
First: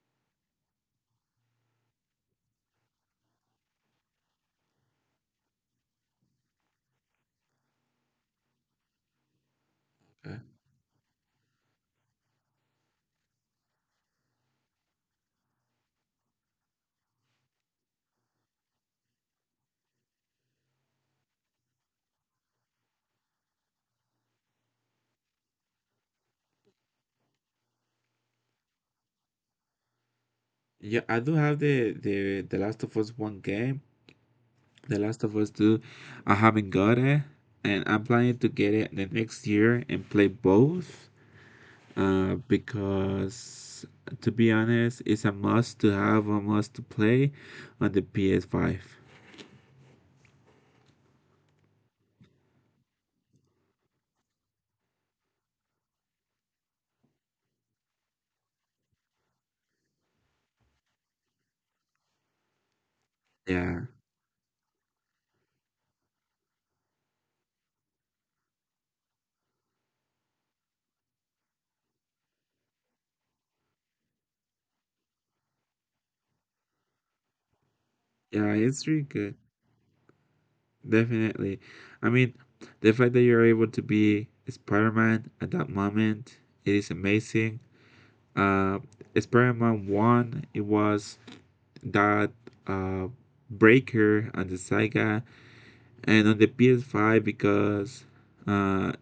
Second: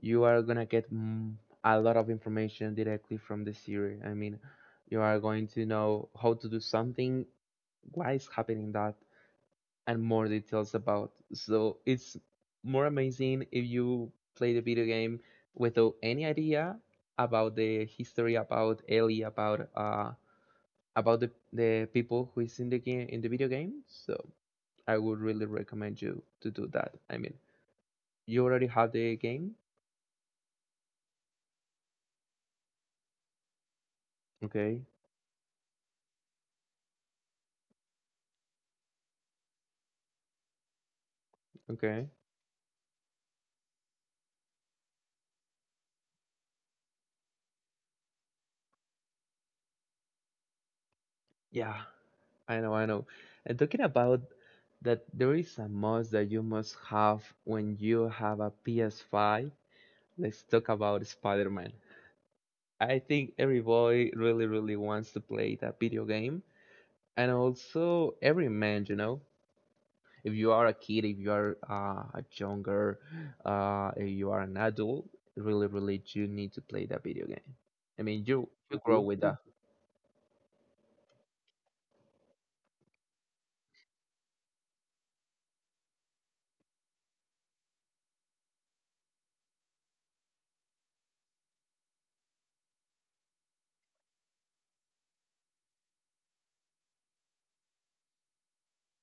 you are gonna get a lot of information directly from the series. I mean, you are going to know how to do something, why is happening that, and more
Okay.
details about. So it's more amazing if you play the video game without any idea about the history, about Ellie, about the people who is in the game in the video game. So I would really recommend you to do that. I mean, you already have the game.
Yeah, I do have the, the Last of Us One game.
Okay.
The Last of Us Two, I haven't got it, and I'm planning to get it the next year and play both.
Okay.
Uh, because to be honest, it's a must to have, a must to play on the PS5.
Yeah. I know, I know. And talking about that, there is a must that you must have when you have a PS5. Let's talk about Spider-Man. I think every
Yeah,
boy really, really wants to play that video game, and also every man, you know. If you are a kid, if you are a younger, if you are an adult, really, really, you need to play that video game. I mean, you
yeah,
you
it's
grow
really
with that.
good. Definitely. I mean, the fact that you're able to be Spider-Man at that moment, it is amazing. Uh, Spider-Man 1, it was that uh, breaker on the Sega and on the PS5, because uh,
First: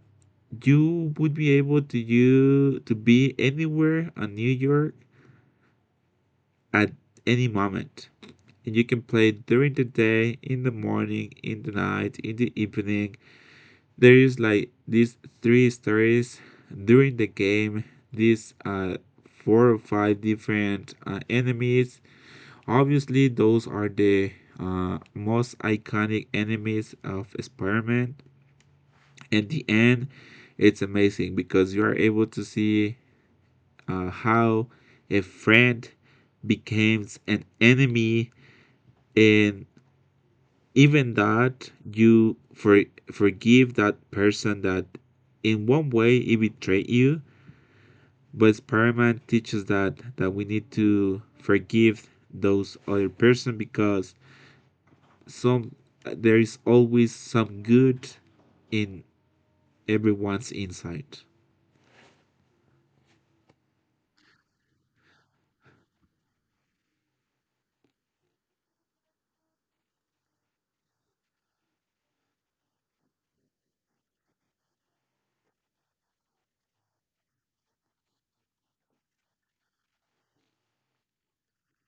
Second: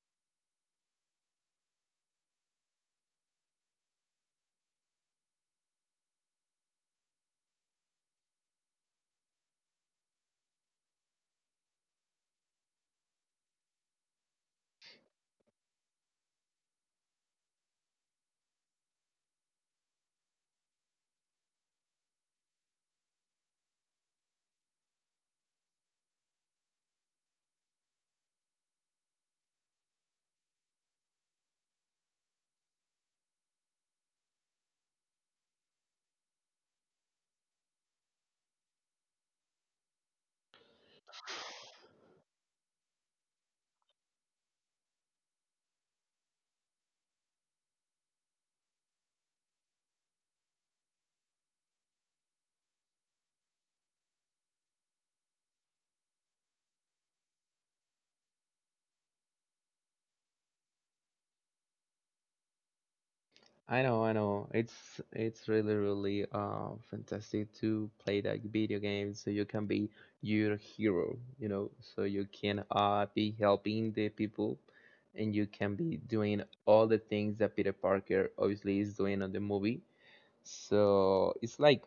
you would be able to you, to be anywhere in New York at any moment. And you can play during the day, in the morning, in the night, in the evening. There is like these three stories during the game. These four or five different enemies. Obviously, those are the most iconic enemies of Spider-Man. At the end, it's amazing because you are able to see how a friend becomes an enemy, and even that you forgive that person, that in one way he betrayed you. But Spider-Man teaches that we need to forgive those other person, because some, there is always some good in everyone's inside.
I know, I know. It's really really fantastic to play that video game so you can be your hero, you know, so you can be helping the people and you can be doing all the things that Peter Parker obviously is doing on the movie. So it's like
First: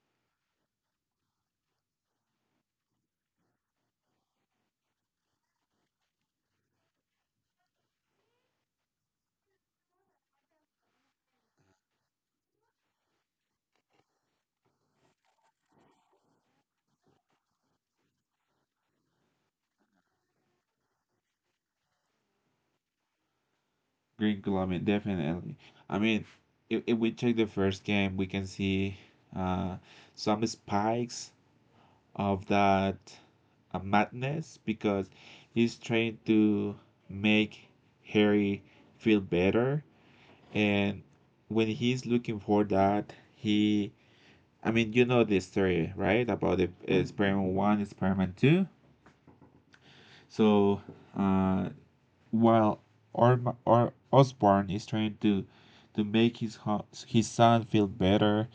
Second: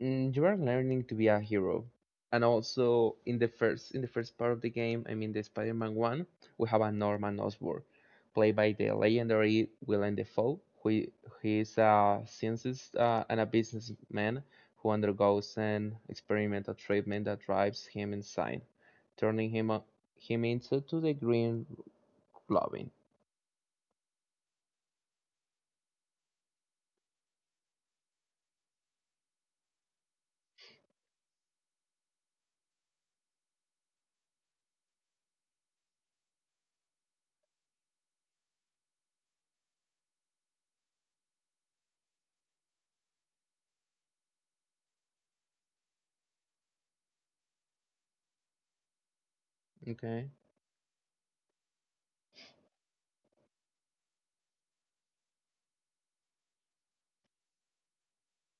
you are learning to be a hero. And also in the first part of the game, I mean the Spider-Man one, we have a Norman Osborn played by the legendary Willem Dafoe, he is a scientist and a businessman who undergoes an experimental treatment that drives him insane, turning him into to the Green Goblin.
Green Climate, definitely. I mean, if we check the first game, we can see uh, some spikes of that madness, because he's trying to make Harry feel better. And when he's looking for that, he, I mean, you know the story, right? About the experiment one, experiment two.
Okay.
So, uh, while Orma, or Osborn is trying to make his son feel better,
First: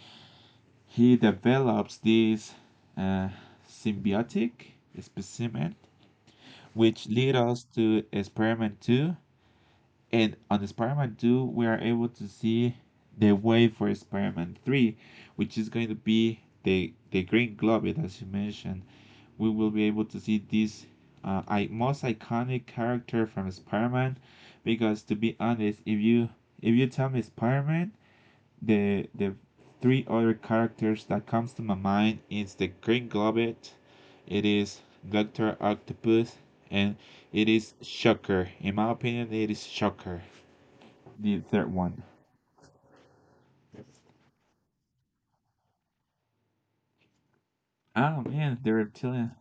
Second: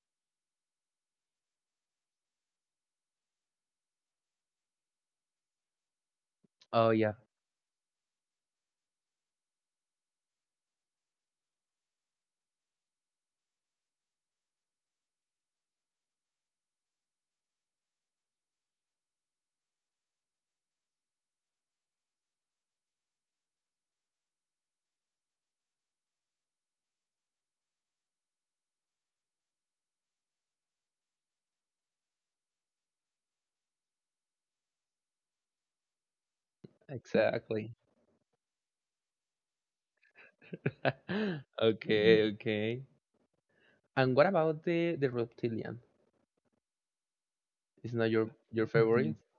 he develops this uh, symbiotic specimen,
Oh
which
yeah.
leads us to experiment two. And on experiment two, we are able to see the way for experiment three, which is going to be the green globe, as you mentioned. We will be able to see this, most iconic character from Spider-Man. Because to be honest, if you, if you tell me Spider-Man, the three other characters that comes to my mind is the Green Goblin, it is Doctor Octopus, and it is
Exactly.
Shocker. In my opinion, it is Shocker, the third one.
Okay, okay. And what about the reptilian? It's not
Oh
your
man,
your
the
favorite.
reptilian.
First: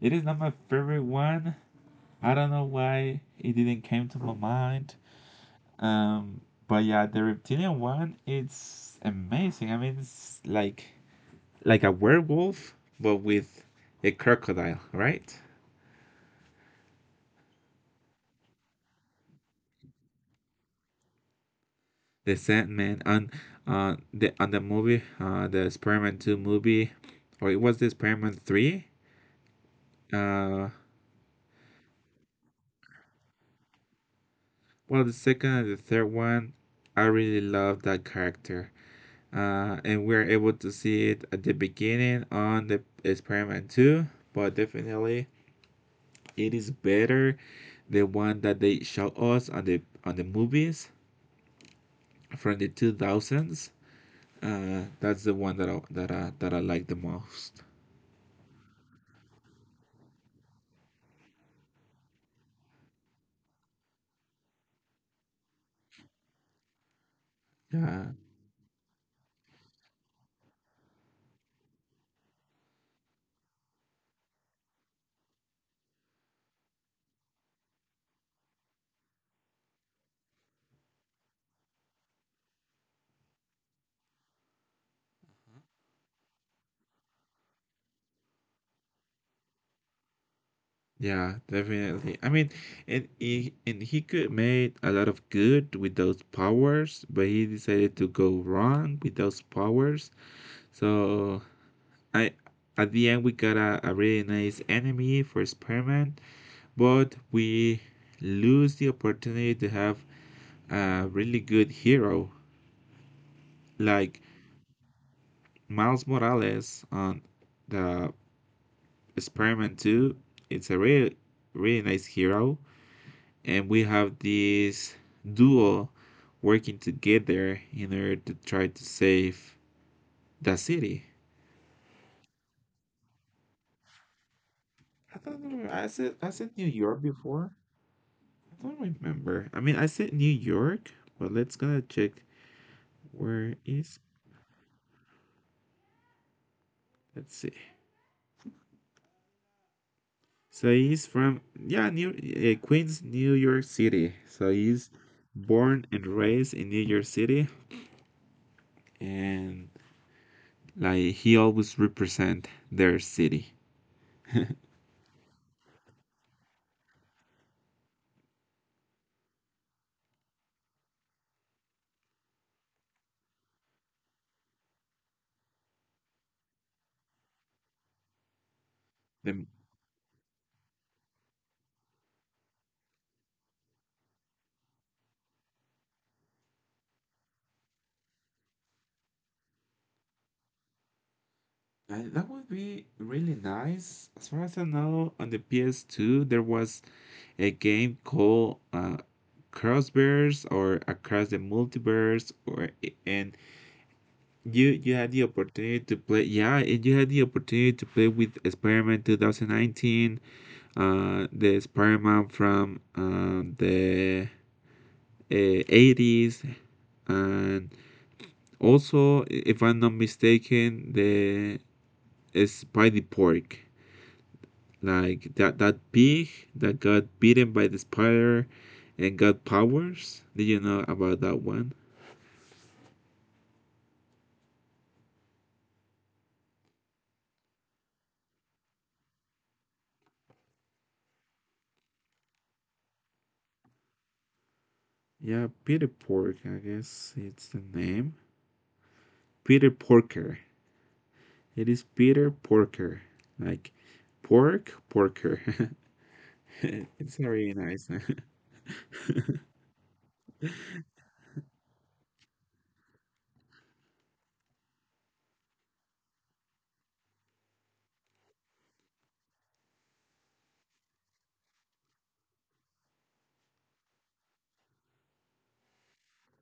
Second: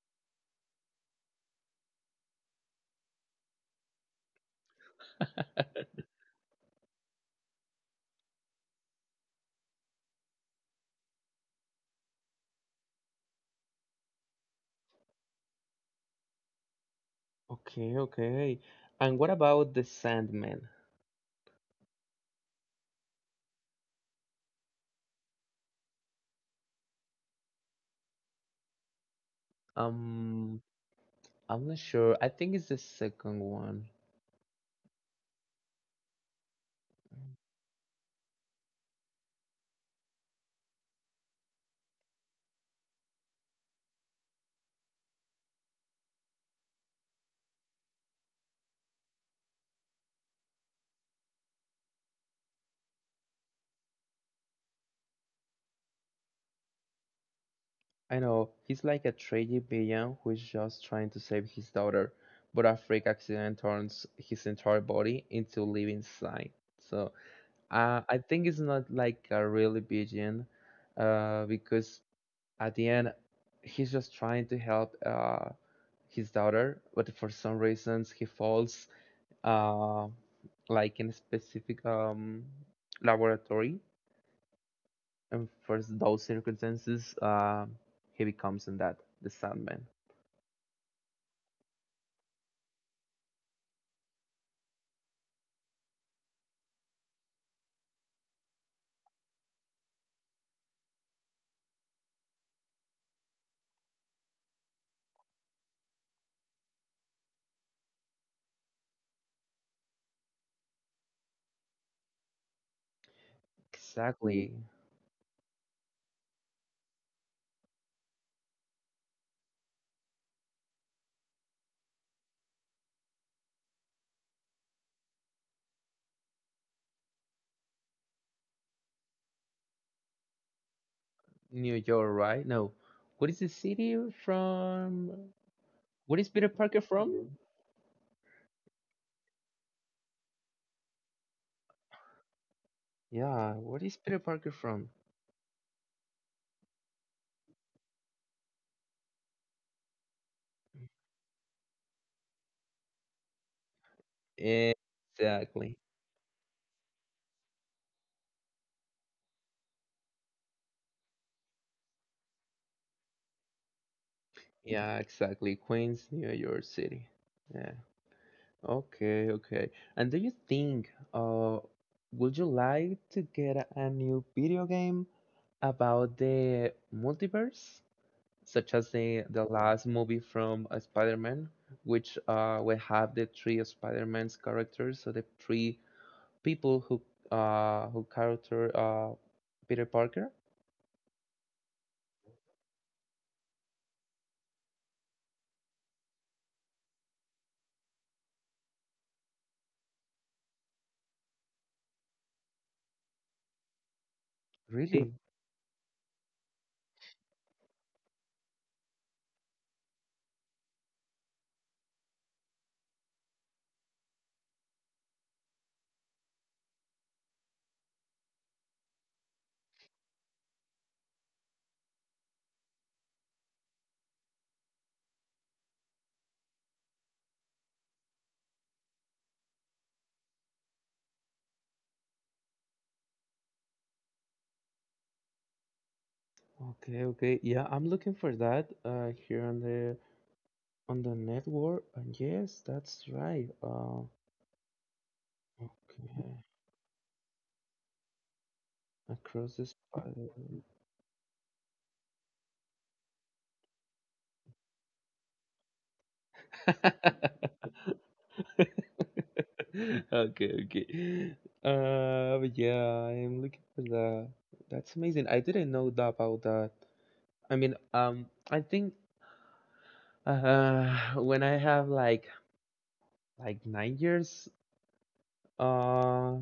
It is not my favorite one. I don't know why it didn't came to my mind. Um, but yeah, the reptilian one, it's amazing. I mean, it's like a werewolf, but with a crocodile, right?
Okay, okay. And what about The Sandman?
The Sandman on the on the movie, the man Two movie, or it was the man Three.
Um,
Uh,
I'm not sure. I think it's the second one.
well, the second and the third one, I really love that character. And we're able to see it at the beginning on the Spider-Man Two, but definitely it is better the one that they show us on the movies from the 2000s. That's the one that I like the most.
I know he's like a tragic villain who is just trying to save his daughter, but a freak accident turns his entire body into living slime. So
Yeah,
I think it's not like a really villain, because at the end he's just trying to help his daughter, but for some reasons he falls. Uh, like in a specific laboratory, and for those circumstances, he becomes in that the Sandman.
yeah, definitely. I mean, and he could made a lot of good with those powers, but he decided to go wrong with those powers. So I at the end we got a really nice enemy for Spider-Man, but we lose the opportunity to have a really good hero like
Exactly,
Miles Morales on the Spider-Man 2. It's a really really nice hero, and we have this duo working together in order to try to save the city.
New York, right? No, what is the city from?
I don't know. I said
What is
I
Peter
said New
Parker
York
from?
before. I don't remember. I mean, I said New York, but let's gonna check
Yeah,
where
what is
is.
Peter Parker from?
Let's see. So he's from yeah, New Queens, New York City. So he's
Exactly.
born and raised in New York City, and like he always represent their city.
Yeah, exactly. Queens, New York City. Yeah. Okay, okay. And do you think, would you like to get a new video game about the multiverse, such as the
The,
last movie from Spider-Man, which will have the three of Spider-Man's characters, so the three people who character Peter Parker.
that would be really nice. As far as I know, on the PS2 there was a game called Crossbears or Across the Multiverse, or and you had
Really?
the opportunity to play. Yeah, and you had the opportunity to play with Experiment 2019 the Spider-Man from the 80s and also if I'm not mistaken the Spidey Pork like that pig that got bitten by the spider and got powers did you know about that one
Okay, okay, yeah, I'm looking for that here on the network, and yes, that's right.
yeah Peter Pork
Okay,
I guess it's the name
across the
Peter
spider.
Porker it is Peter Porker like pork porker it's very nice
Okay, okay. But yeah, I am looking for that. That's amazing. I didn't know that about that. I mean, I think when I have like 9 years, uh,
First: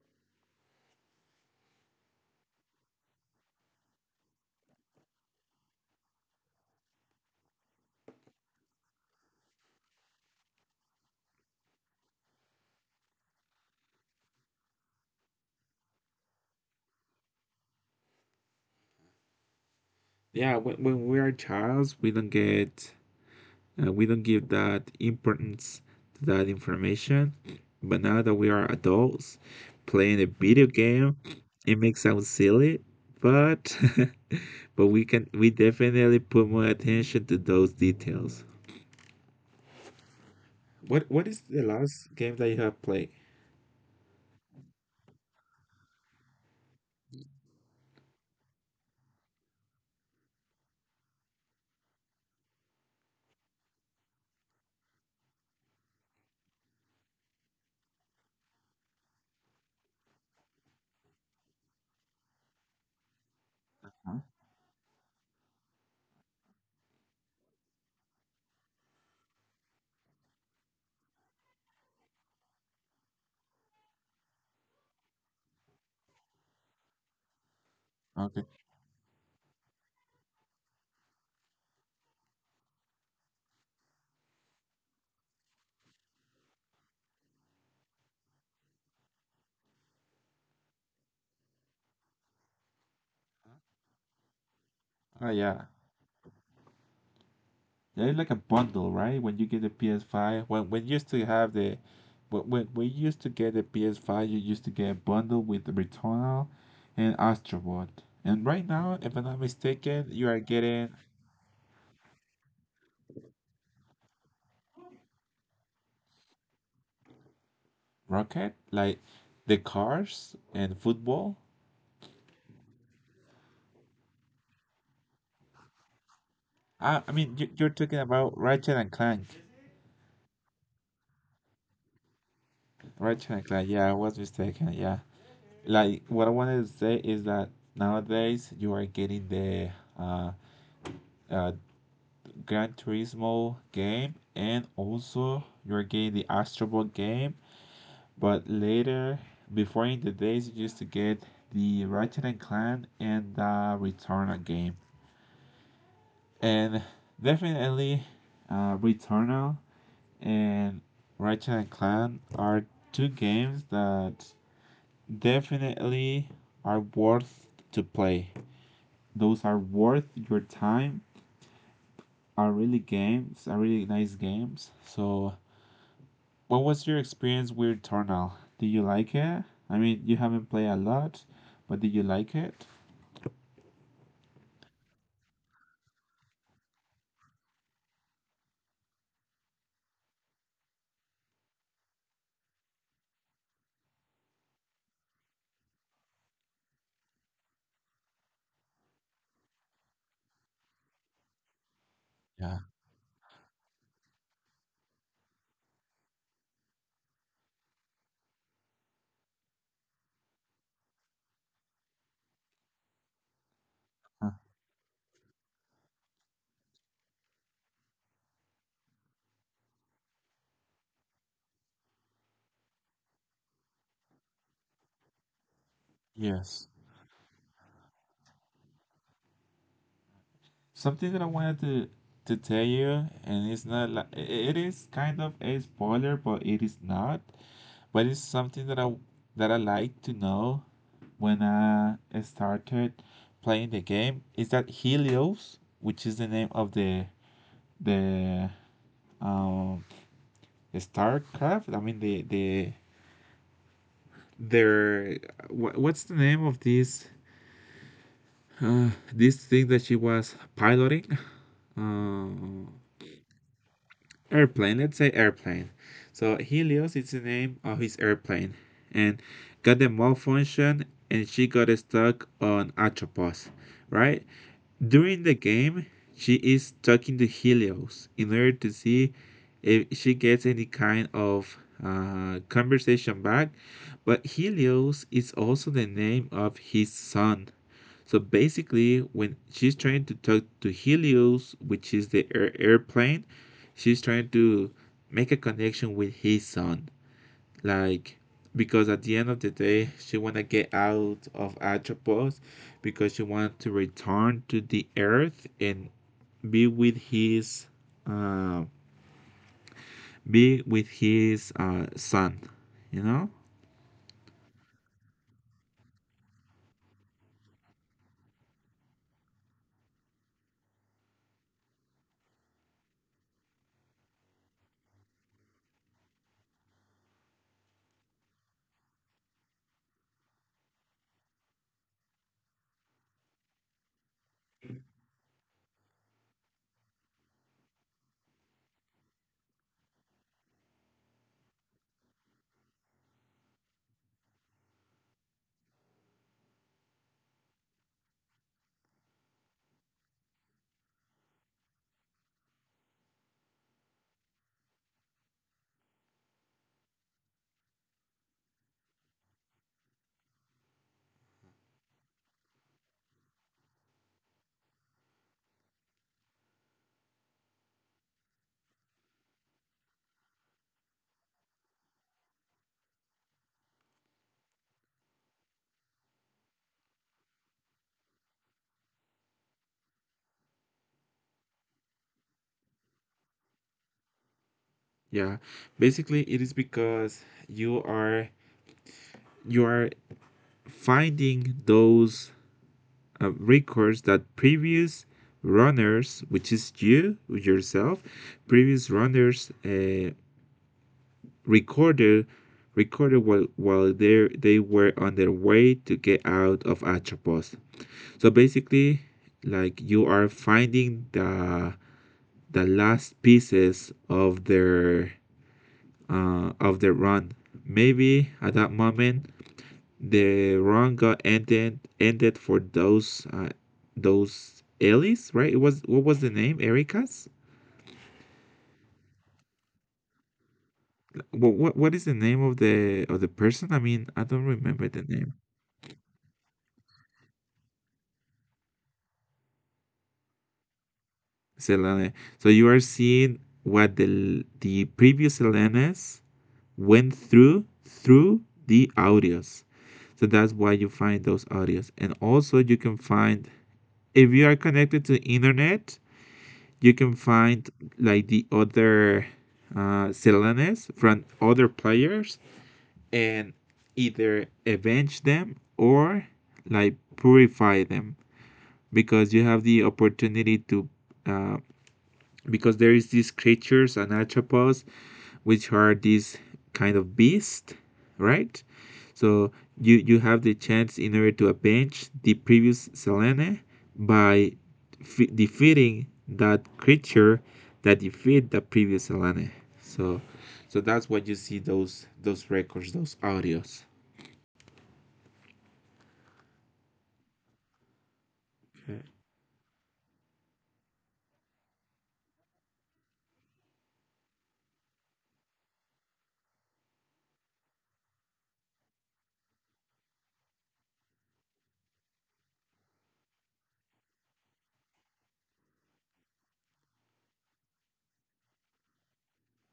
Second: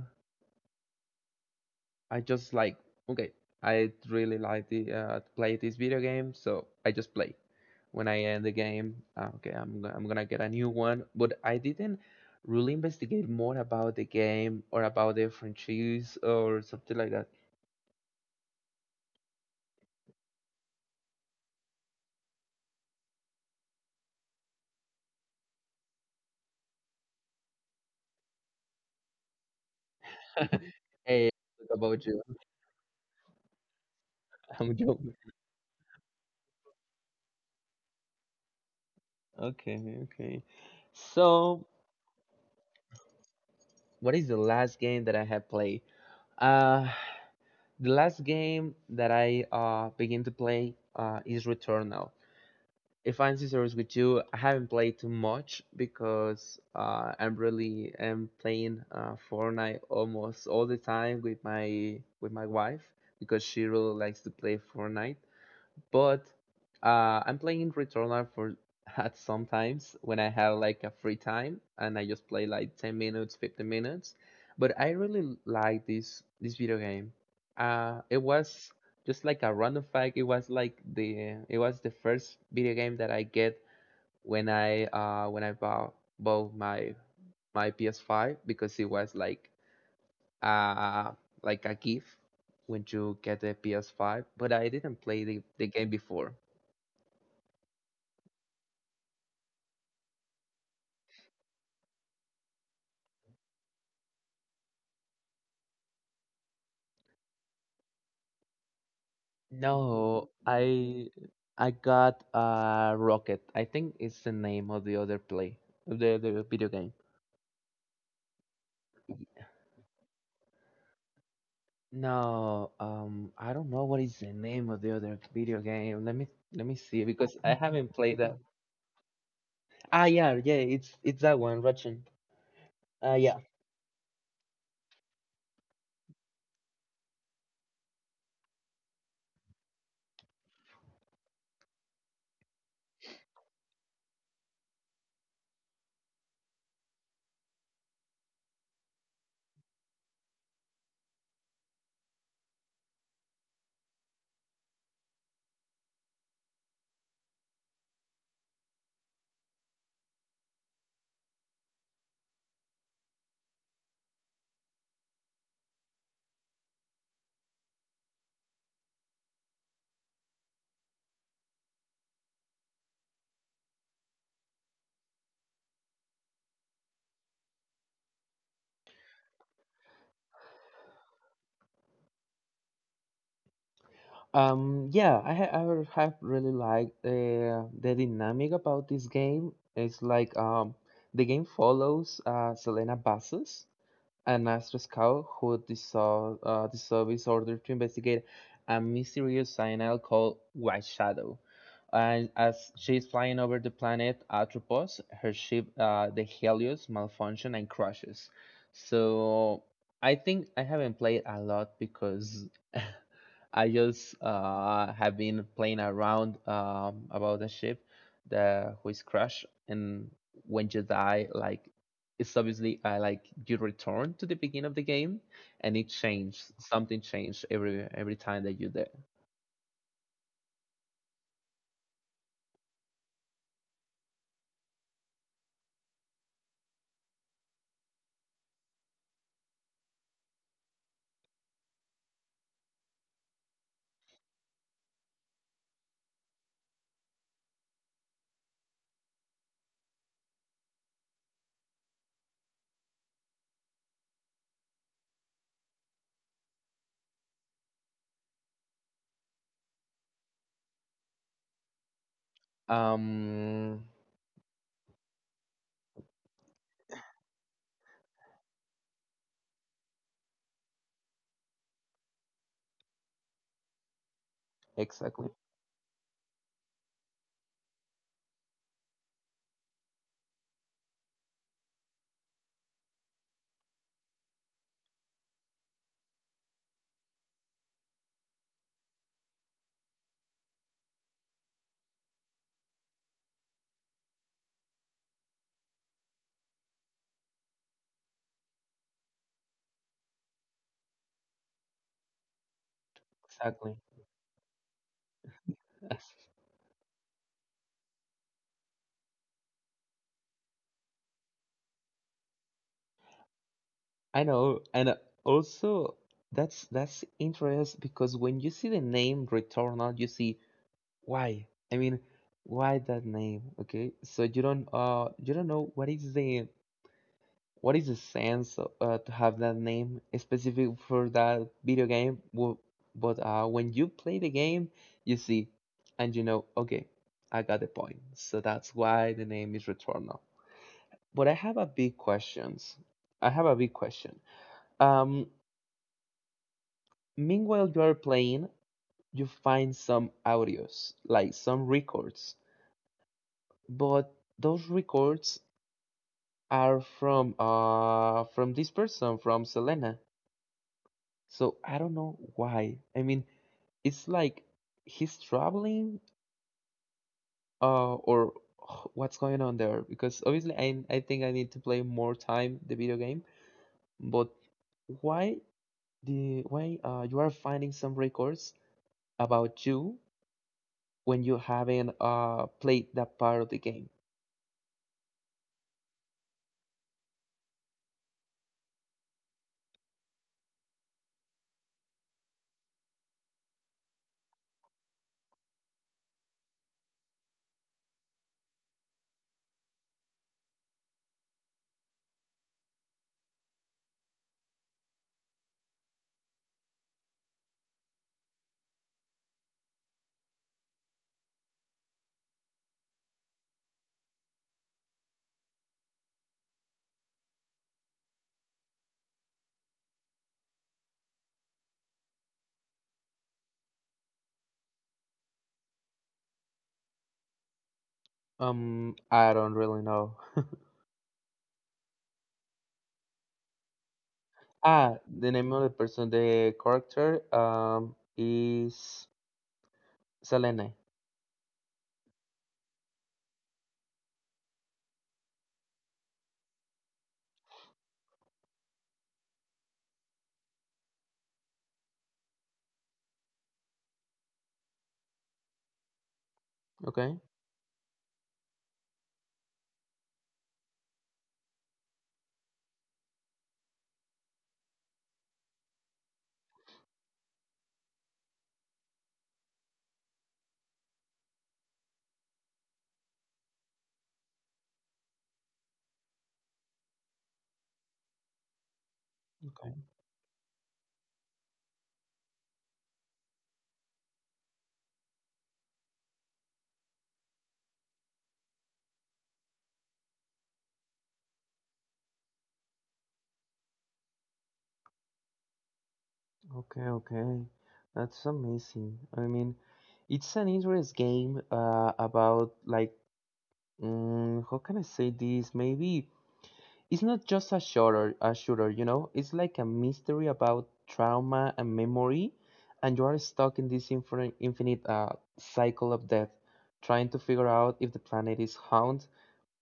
I just like okay, I really like the play this video game, so I just play. When I end the game. "Ah, okay, I'm gonna get a new one. But I didn't really investigate more about the game or about the franchise or something like that.
yeah when we are childs we don't get we don't give that importance to that information but now that we are adults playing a video game
Hey, what
it may
about you?
sound silly but
I'm
but we
joking.
can we definitely put more attention to those details
Okay, okay.
what is the
So,
last game that you have played.
what is the last game that I have played? Uh, the last game that I begin to play is Returnal. If I'm so serious with you, I haven't played too much because I'm really am playing Fortnite almost all the time with my wife because she really
Huh?
likes to play Fortnite. But I'm playing Returnal for at sometimes when I have like a free time and I just play like 10 minutes, 15 minutes. But I really like this video game. It
Okay.
was just like a random fact. It was like the it was the first video game that I get when I bought my my PS5 because it was uh like a gift when you get the PS5. But I didn't play
Oh yeah.
the game before.
They're like a bundle, right? When you get the PS5, when you used to have the when we used to get the PS5, you used to get a bundle with Returnal and Astrobot. And right now, if I'm not mistaken, you
No,
are getting
I got a Rocket. I think it's the name of the other play, of the other video game.
Rocket, like the cars and football.
No, I don't know what is the name of the other video game. Let me
I,
see
I mean,
because
you,
I
you're
haven't
talking
played that.
about Ratchet and Clank.
Ah, yeah, yeah, it's that one, Ratchet.
Ratchet
Yeah.
and Clank, yeah, I was mistaken, yeah. Like, what I wanted to say is that nowadays you are getting the uh, uh, Gran Turismo game and also you're getting the Astro Bot game. But later, before in the days, you used to get the Ratchet and Clan and the Returnal game. And definitely, Returnal and Ratchet and Clan are two games that definitely are worth to play. Those are worth your time. Are really games. Are really nice games. So what was your experience with Tornal? Did you like it? I mean, you haven't played a lot, but did you like it?
Yeah, I have really liked the dynamic about this game. It's like the game follows Selena Bastos. An asked Pascal, who dissolved the service order to investigate a mysterious cyanide called White Shadow. And
Yeah.
as she's flying over the planet Atropos, her ship, the Helios, malfunctions and crashes. So I think I haven't played a lot because I just
uh,
have been playing around about the ship that who is crashed, and when you die, like it's obviously like you return to the beginning of the game and it changed
Yes.
something changed every time that you there.
Something that I wanted to tell you, and it's not like it is kind of a spoiler, but it is not. But it's something that I like to know when I started playing the game is that Helios, which is the name of the um StarCraft, I mean the there, what's the name of this uh, this thing that she was piloting? Uh,
um
Airplane. Let's say airplane. So Helios is the name of his airplane, and got the malfunction, and she got stuck on Atropos, right? During
exactly.
the game, she is talking to Helios in order to see if she gets any kind of conversation back. But Helios is also the name of his son. So basically, when she's trying to talk to Helios, which is the airplane, she's trying to make a connection with his son like because at the end of the day she want to get out of Atropos because she wants to
Exactly.
return to the earth and be with his uh, be with his son, you know?
I know, and also that's interesting because when you see the name Returnal, you see why. I mean, why that name? Okay, so you don't know what is the, what is the sense to have that name specific for that video game? But when you play the game, you see, and you know, okay, I got the point. So that's why the name is Returnal. But I have a big questions. I have a big question. Um, Meanwhile you are playing, you find some audios, like some records, but those records are from this person, from Selena. So I don't know why. I mean, it's like he's traveling, or what's going on there? Because obviously, I think I need to play more time the video game. But why, the why you are finding some records about you when you haven't played that part of the game?
Yeah, basically it is because you are finding those records that previous runners, which is you yourself, previous runners recorded, recorded while they were on their way to get out of Atropos. So basically, like you are finding the last pieces of their run. Maybe at that moment the run got ended for those Ellis, right? It was what was the name? Erica's?
I don't really know.
What, what is the name of the person? I mean, I don't remember the
Ah,
name.
the name of the person, the character, is Selene.
Selene. So you are seeing what the previous Selenes went through through the audios. So that's why you find those audios. And also you can find if you are connected to internet, you can
Okay,
find like the other Selenes from other players and either avenge them or like purify them because you have the opportunity to uh, because there is these creatures on arthropods which are these kind of beasts, right, so
okay.
you have the chance in order to avenge the previous selene by defeating that creature that defeat the previous selene, so so that's what you see those records, those audios.
Okay, okay. That's
Okay.
amazing. I mean, it's an interest game about like how can I say this? Maybe it's not just a shooter, you know? It's like a mystery about trauma and memory, and you are stuck in this infinite cycle of death, trying to figure out if the planet is haunted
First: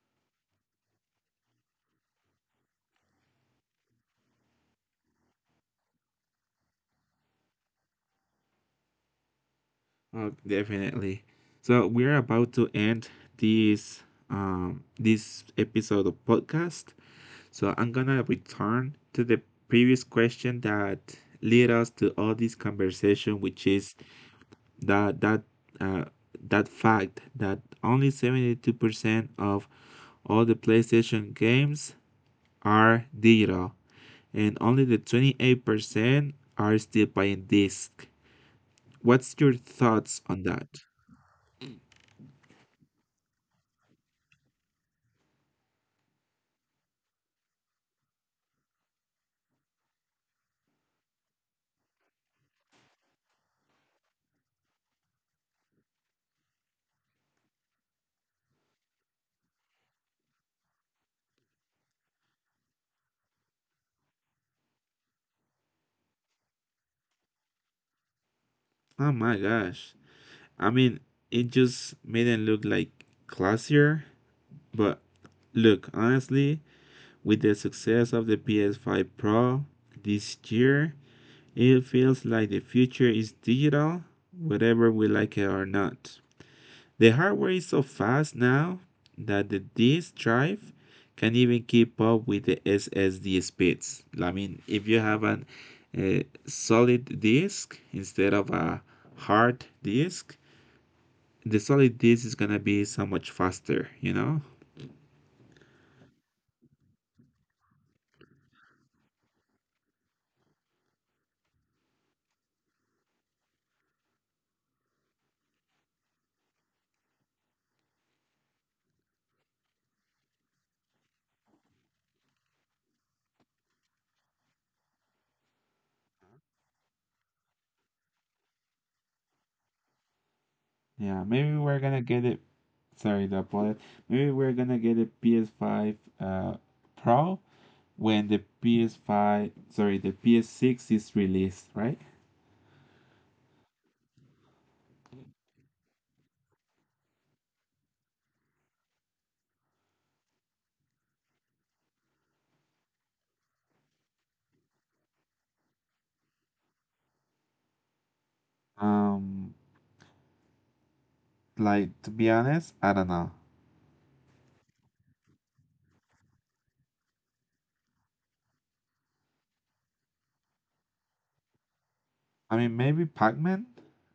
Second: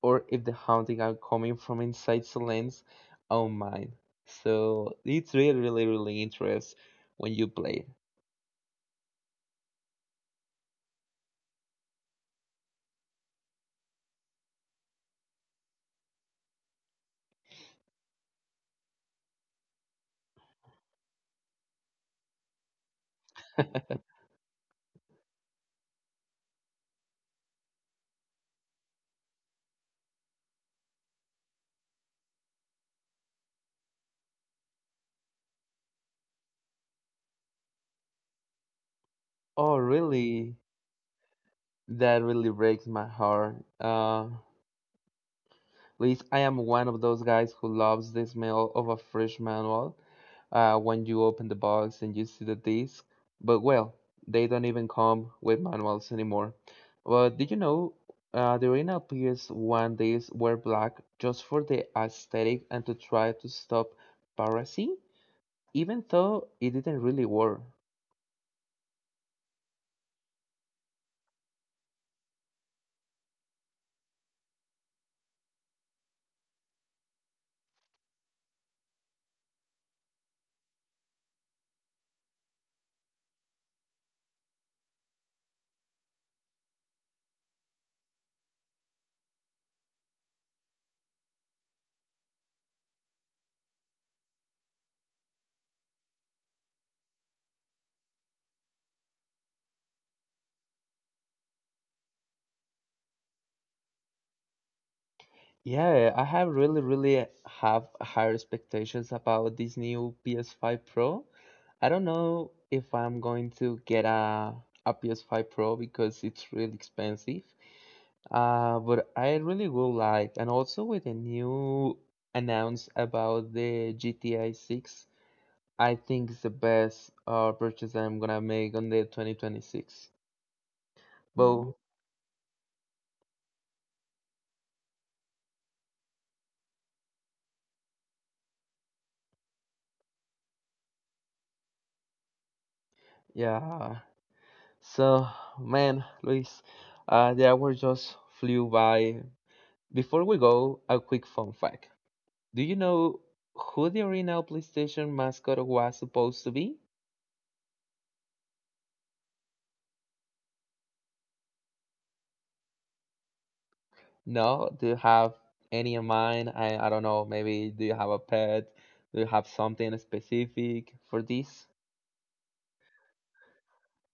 or if the haunting are coming from inside Solene's own mind. So it's really, really, really interesting when you play.
Oh, definitely. So we're about to end this this episode of podcast. So I'm gonna return to the previous question that led us to all this conversation, which is that that uh, that fact that only 72% of all the PlayStation games are digital, and only the 28% are still playing disc. What's your thoughts
Oh,
on that?
really? That really breaks my heart. Luis, I am one of those guys who loves the smell of a fresh manual when you open the box and you see the disc. But well, they don't even come with manuals anymore. But did you know the original PS1 discs were black just for the aesthetic and to try to stop piracy, even though it didn't really work.
Oh my gosh! I mean, it just made it look like classier, but look honestly with the success of the PS5 Pro this year, it feels like the future is digital, whether we like it or not. The hardware is so fast now that the disk drive can even keep up with the SSD speeds. I mean, if you have a solid disk instead of a hard disk, the solid disk is gonna be so much faster, you know?
Yeah, I have really, really have higher expectations about this new PS5 Pro. I don't know if I'm going to get a PS5 Pro because it's really expensive. But I really would like, and also with the new announce about the GTI 6, I think it's the best purchase I'm gonna make on the 2026. Mm.
Yeah, maybe
But
we're gonna get it. Sorry to apologize. Maybe we're gonna get a PS5 Pro when the PS5, sorry, the PS6 is released, right?
yeah. So, man, Luis, the hour just flew by. Before we go, a quick fun fact. Do you know who the original PlayStation mascot was supposed to be?
Um, like to be honest, I don't know.
No? Do you have any in mind? I don't know. Maybe do you have a pet? Do you have something specific for this?
I mean, maybe Pac-Man.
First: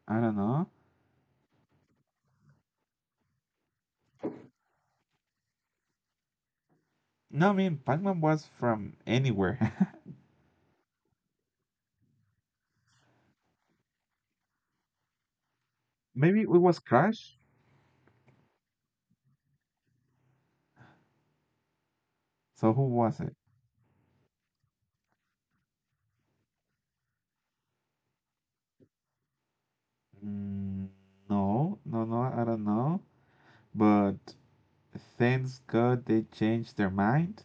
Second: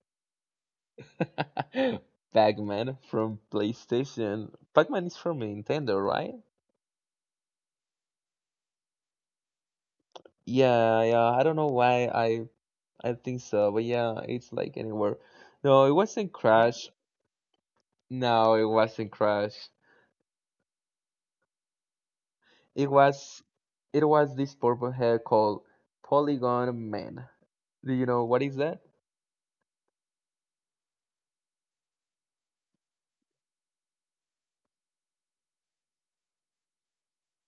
I don't know.
Pac-Man from PlayStation. Pac-Man is from Nintendo, right?
No, I mean Pac-Man was from anywhere.
Yeah, yeah. I don't know why I think so, but yeah, it's like anywhere. No, it wasn't
Maybe it was
Crash.
Crash.
No, it wasn't Crash.
So
It
who was it?
was it was this purple hair called Polygon Man. Do you know what is that?
Mm, no, no, no. I don't know. But thanks God they changed their mind.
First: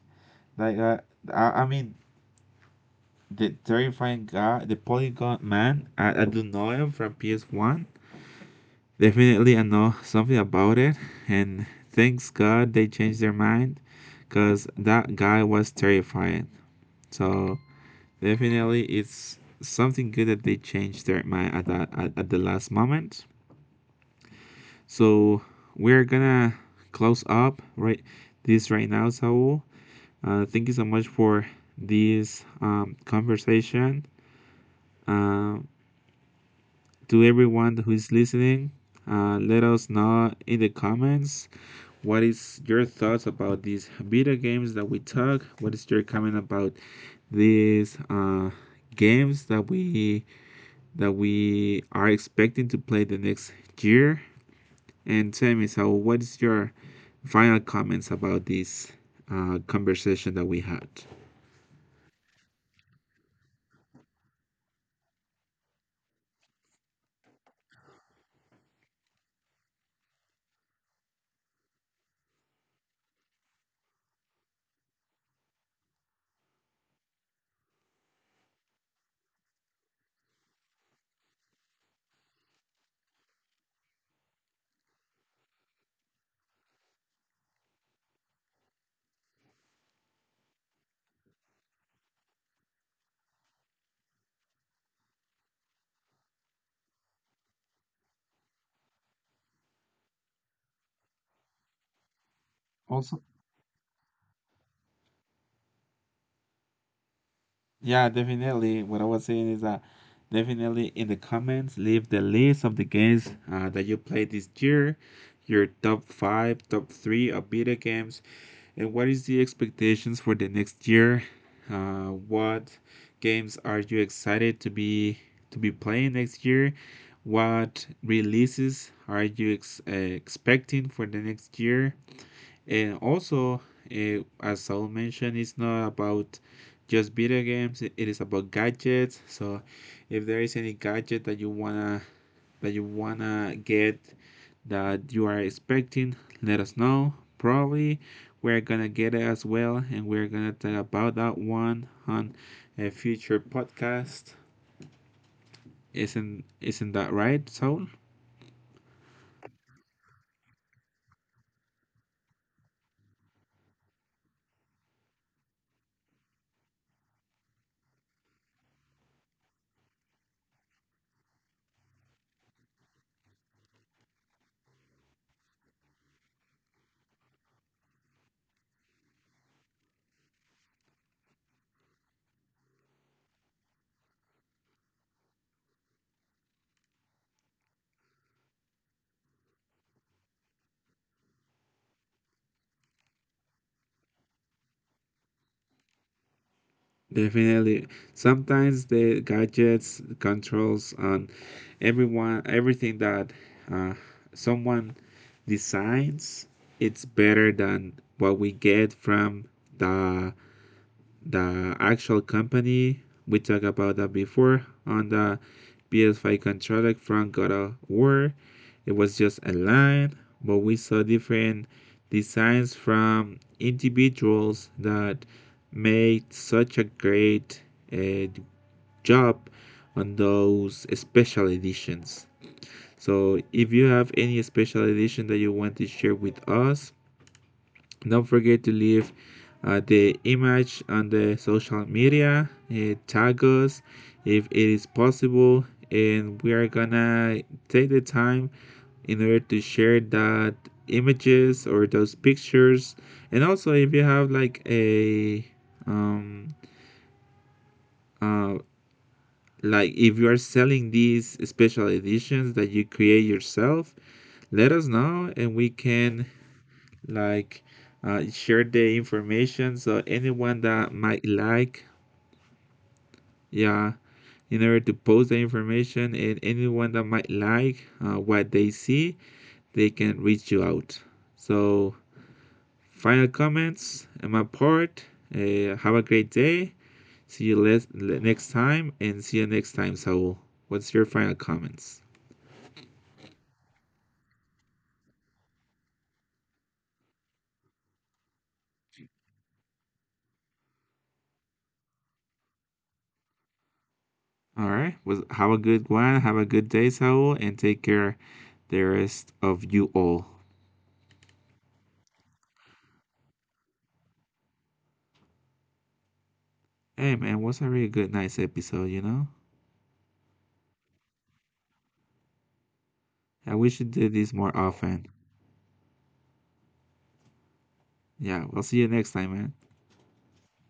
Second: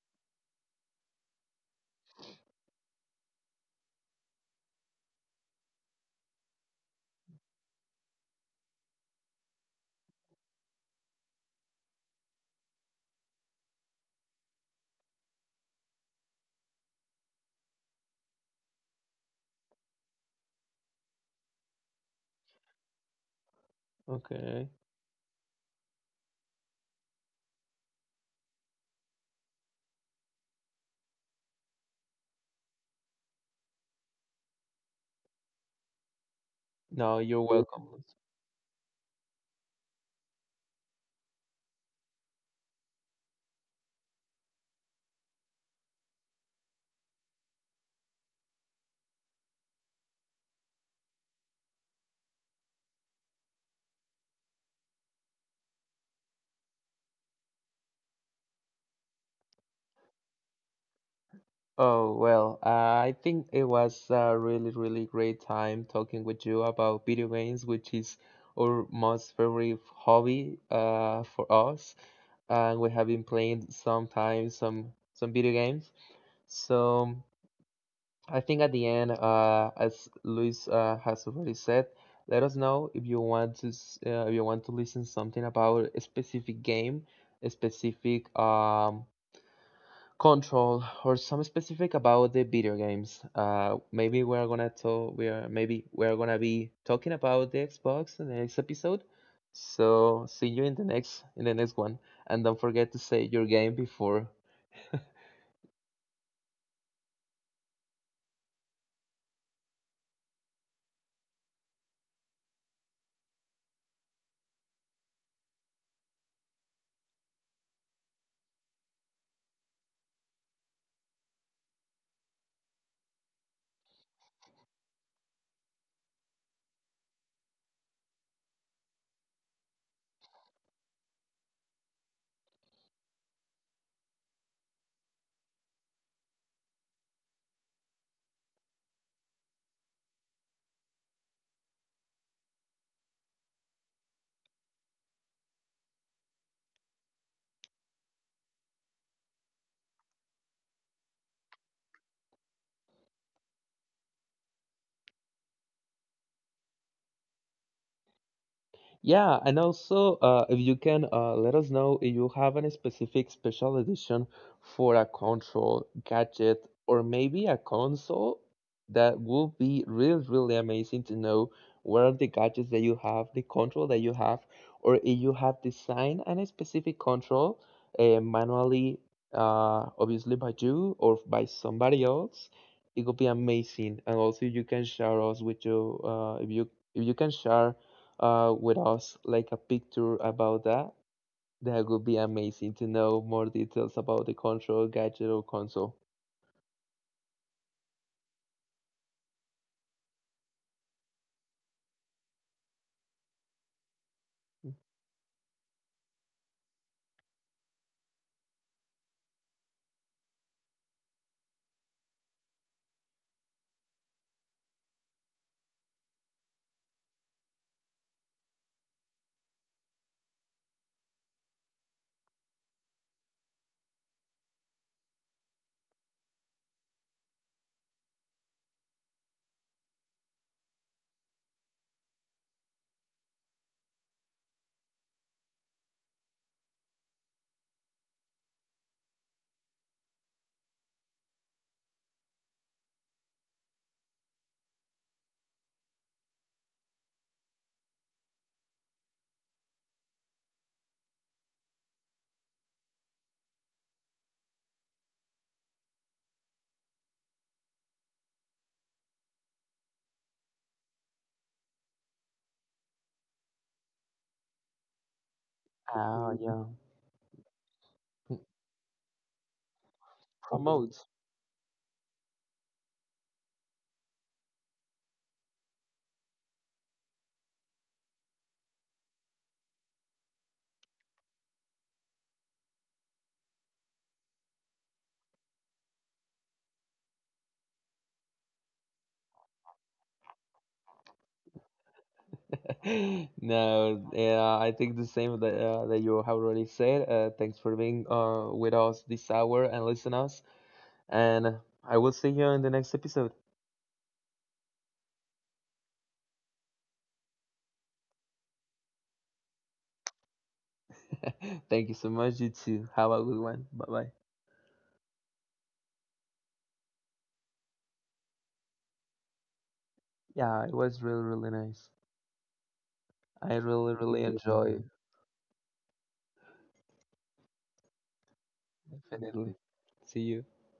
Like I mean, the terrifying guy, the Polygon Man. I do know him from PS One. Definitely, I know something about it, and thanks God they changed their mind, cause that guy was terrifying. So definitely, it's something good that they changed their mind at at the last moment.
Okay.
So we're gonna close up this right now, Saul. Thank you so much for this conversation. Uh,
No,
to
you're
everyone who
welcome.
is listening, let us know in the comments what is your thoughts about these video games that we talk. What is your comment about these games that we are expecting to play the next year? And tell me, so what is your final comments about this conversation that we had?
Oh, well, I think it was a really, really great time talking with you about video games, which is our most favorite hobby for us. And we have been playing sometimes some video games. So I think at the end, as Luis has already said, let us know if you want to if you want to listen something about a specific game, a specific control, or some specific about the video games. Maybe we're gonna talk. We are Maybe we're gonna be talking about the Xbox in the next episode. So see you in the next one, and don't forget to
Also,
say your game before.
yeah, definitely. What I was saying is that definitely in the comments, leave the list of the games that you played this year, your top five, top three of video games, and what is the expectations for the next year? What games are you excited to be playing next year? What releases are you expecting for the next year? And also, eh, as Saul mentioned, it's not about just video games. It is about gadgets. So, if there is any gadget that you wanna get that you are expecting, let us know. Probably we're gonna get it as well, and we're gonna talk about that one on a future podcast. Isn't that right, Saul?
Yeah, and also if you can let us know if you have any specific special edition for a control gadget or maybe a console, that would be really, really amazing to know what are the gadgets that you have, the control that you have, or if you have designed any specific control manually, obviously by you or by somebody else. It would be amazing, and also you can share us with you if you can share with us like a picture about that, that would be amazing to know more details about the control gadget or console.
Definitely. Sometimes the gadgets, controls, and everyone, everything that uh, someone designs, it's better than what we get from the the actual company. We talked about that before on the PS5 controller from God of War. It was just a line, but we saw different designs from individuals that made such a great uh, job on those special editions. So if you have any special edition that you want to share with us, don't forget to leave the image on the social media, tag us if it is possible, and we are gonna take the time in order to share that images or those pictures. And also, if you have like a um, uh, like if you are selling these special editions that you create yourself, let us know and we can
Oh, yeah.
like share the information so anyone that
Promote.
might like, yeah, in order to post the information and anyone that might like what they see they can reach you out. So final comments on my part, have a great day, see you next time and see you next time Saul. What's your final comments?
No, yeah, I think the same that that you have already said. Thanks for being with us this hour and listen us. And I will see you in the next episode.
All right. Was have a good one, have a good day Saul, and take care the rest of you all.
Thank you so much. You too. Have a good one. Bye bye.
Hey man, was a really good, nice episode, you know?
Yeah, it was really really nice.
I
I
wish you
really
did
really
this more
enjoy.
often. Yeah, I'll see you next time, man.
Definitely. See you.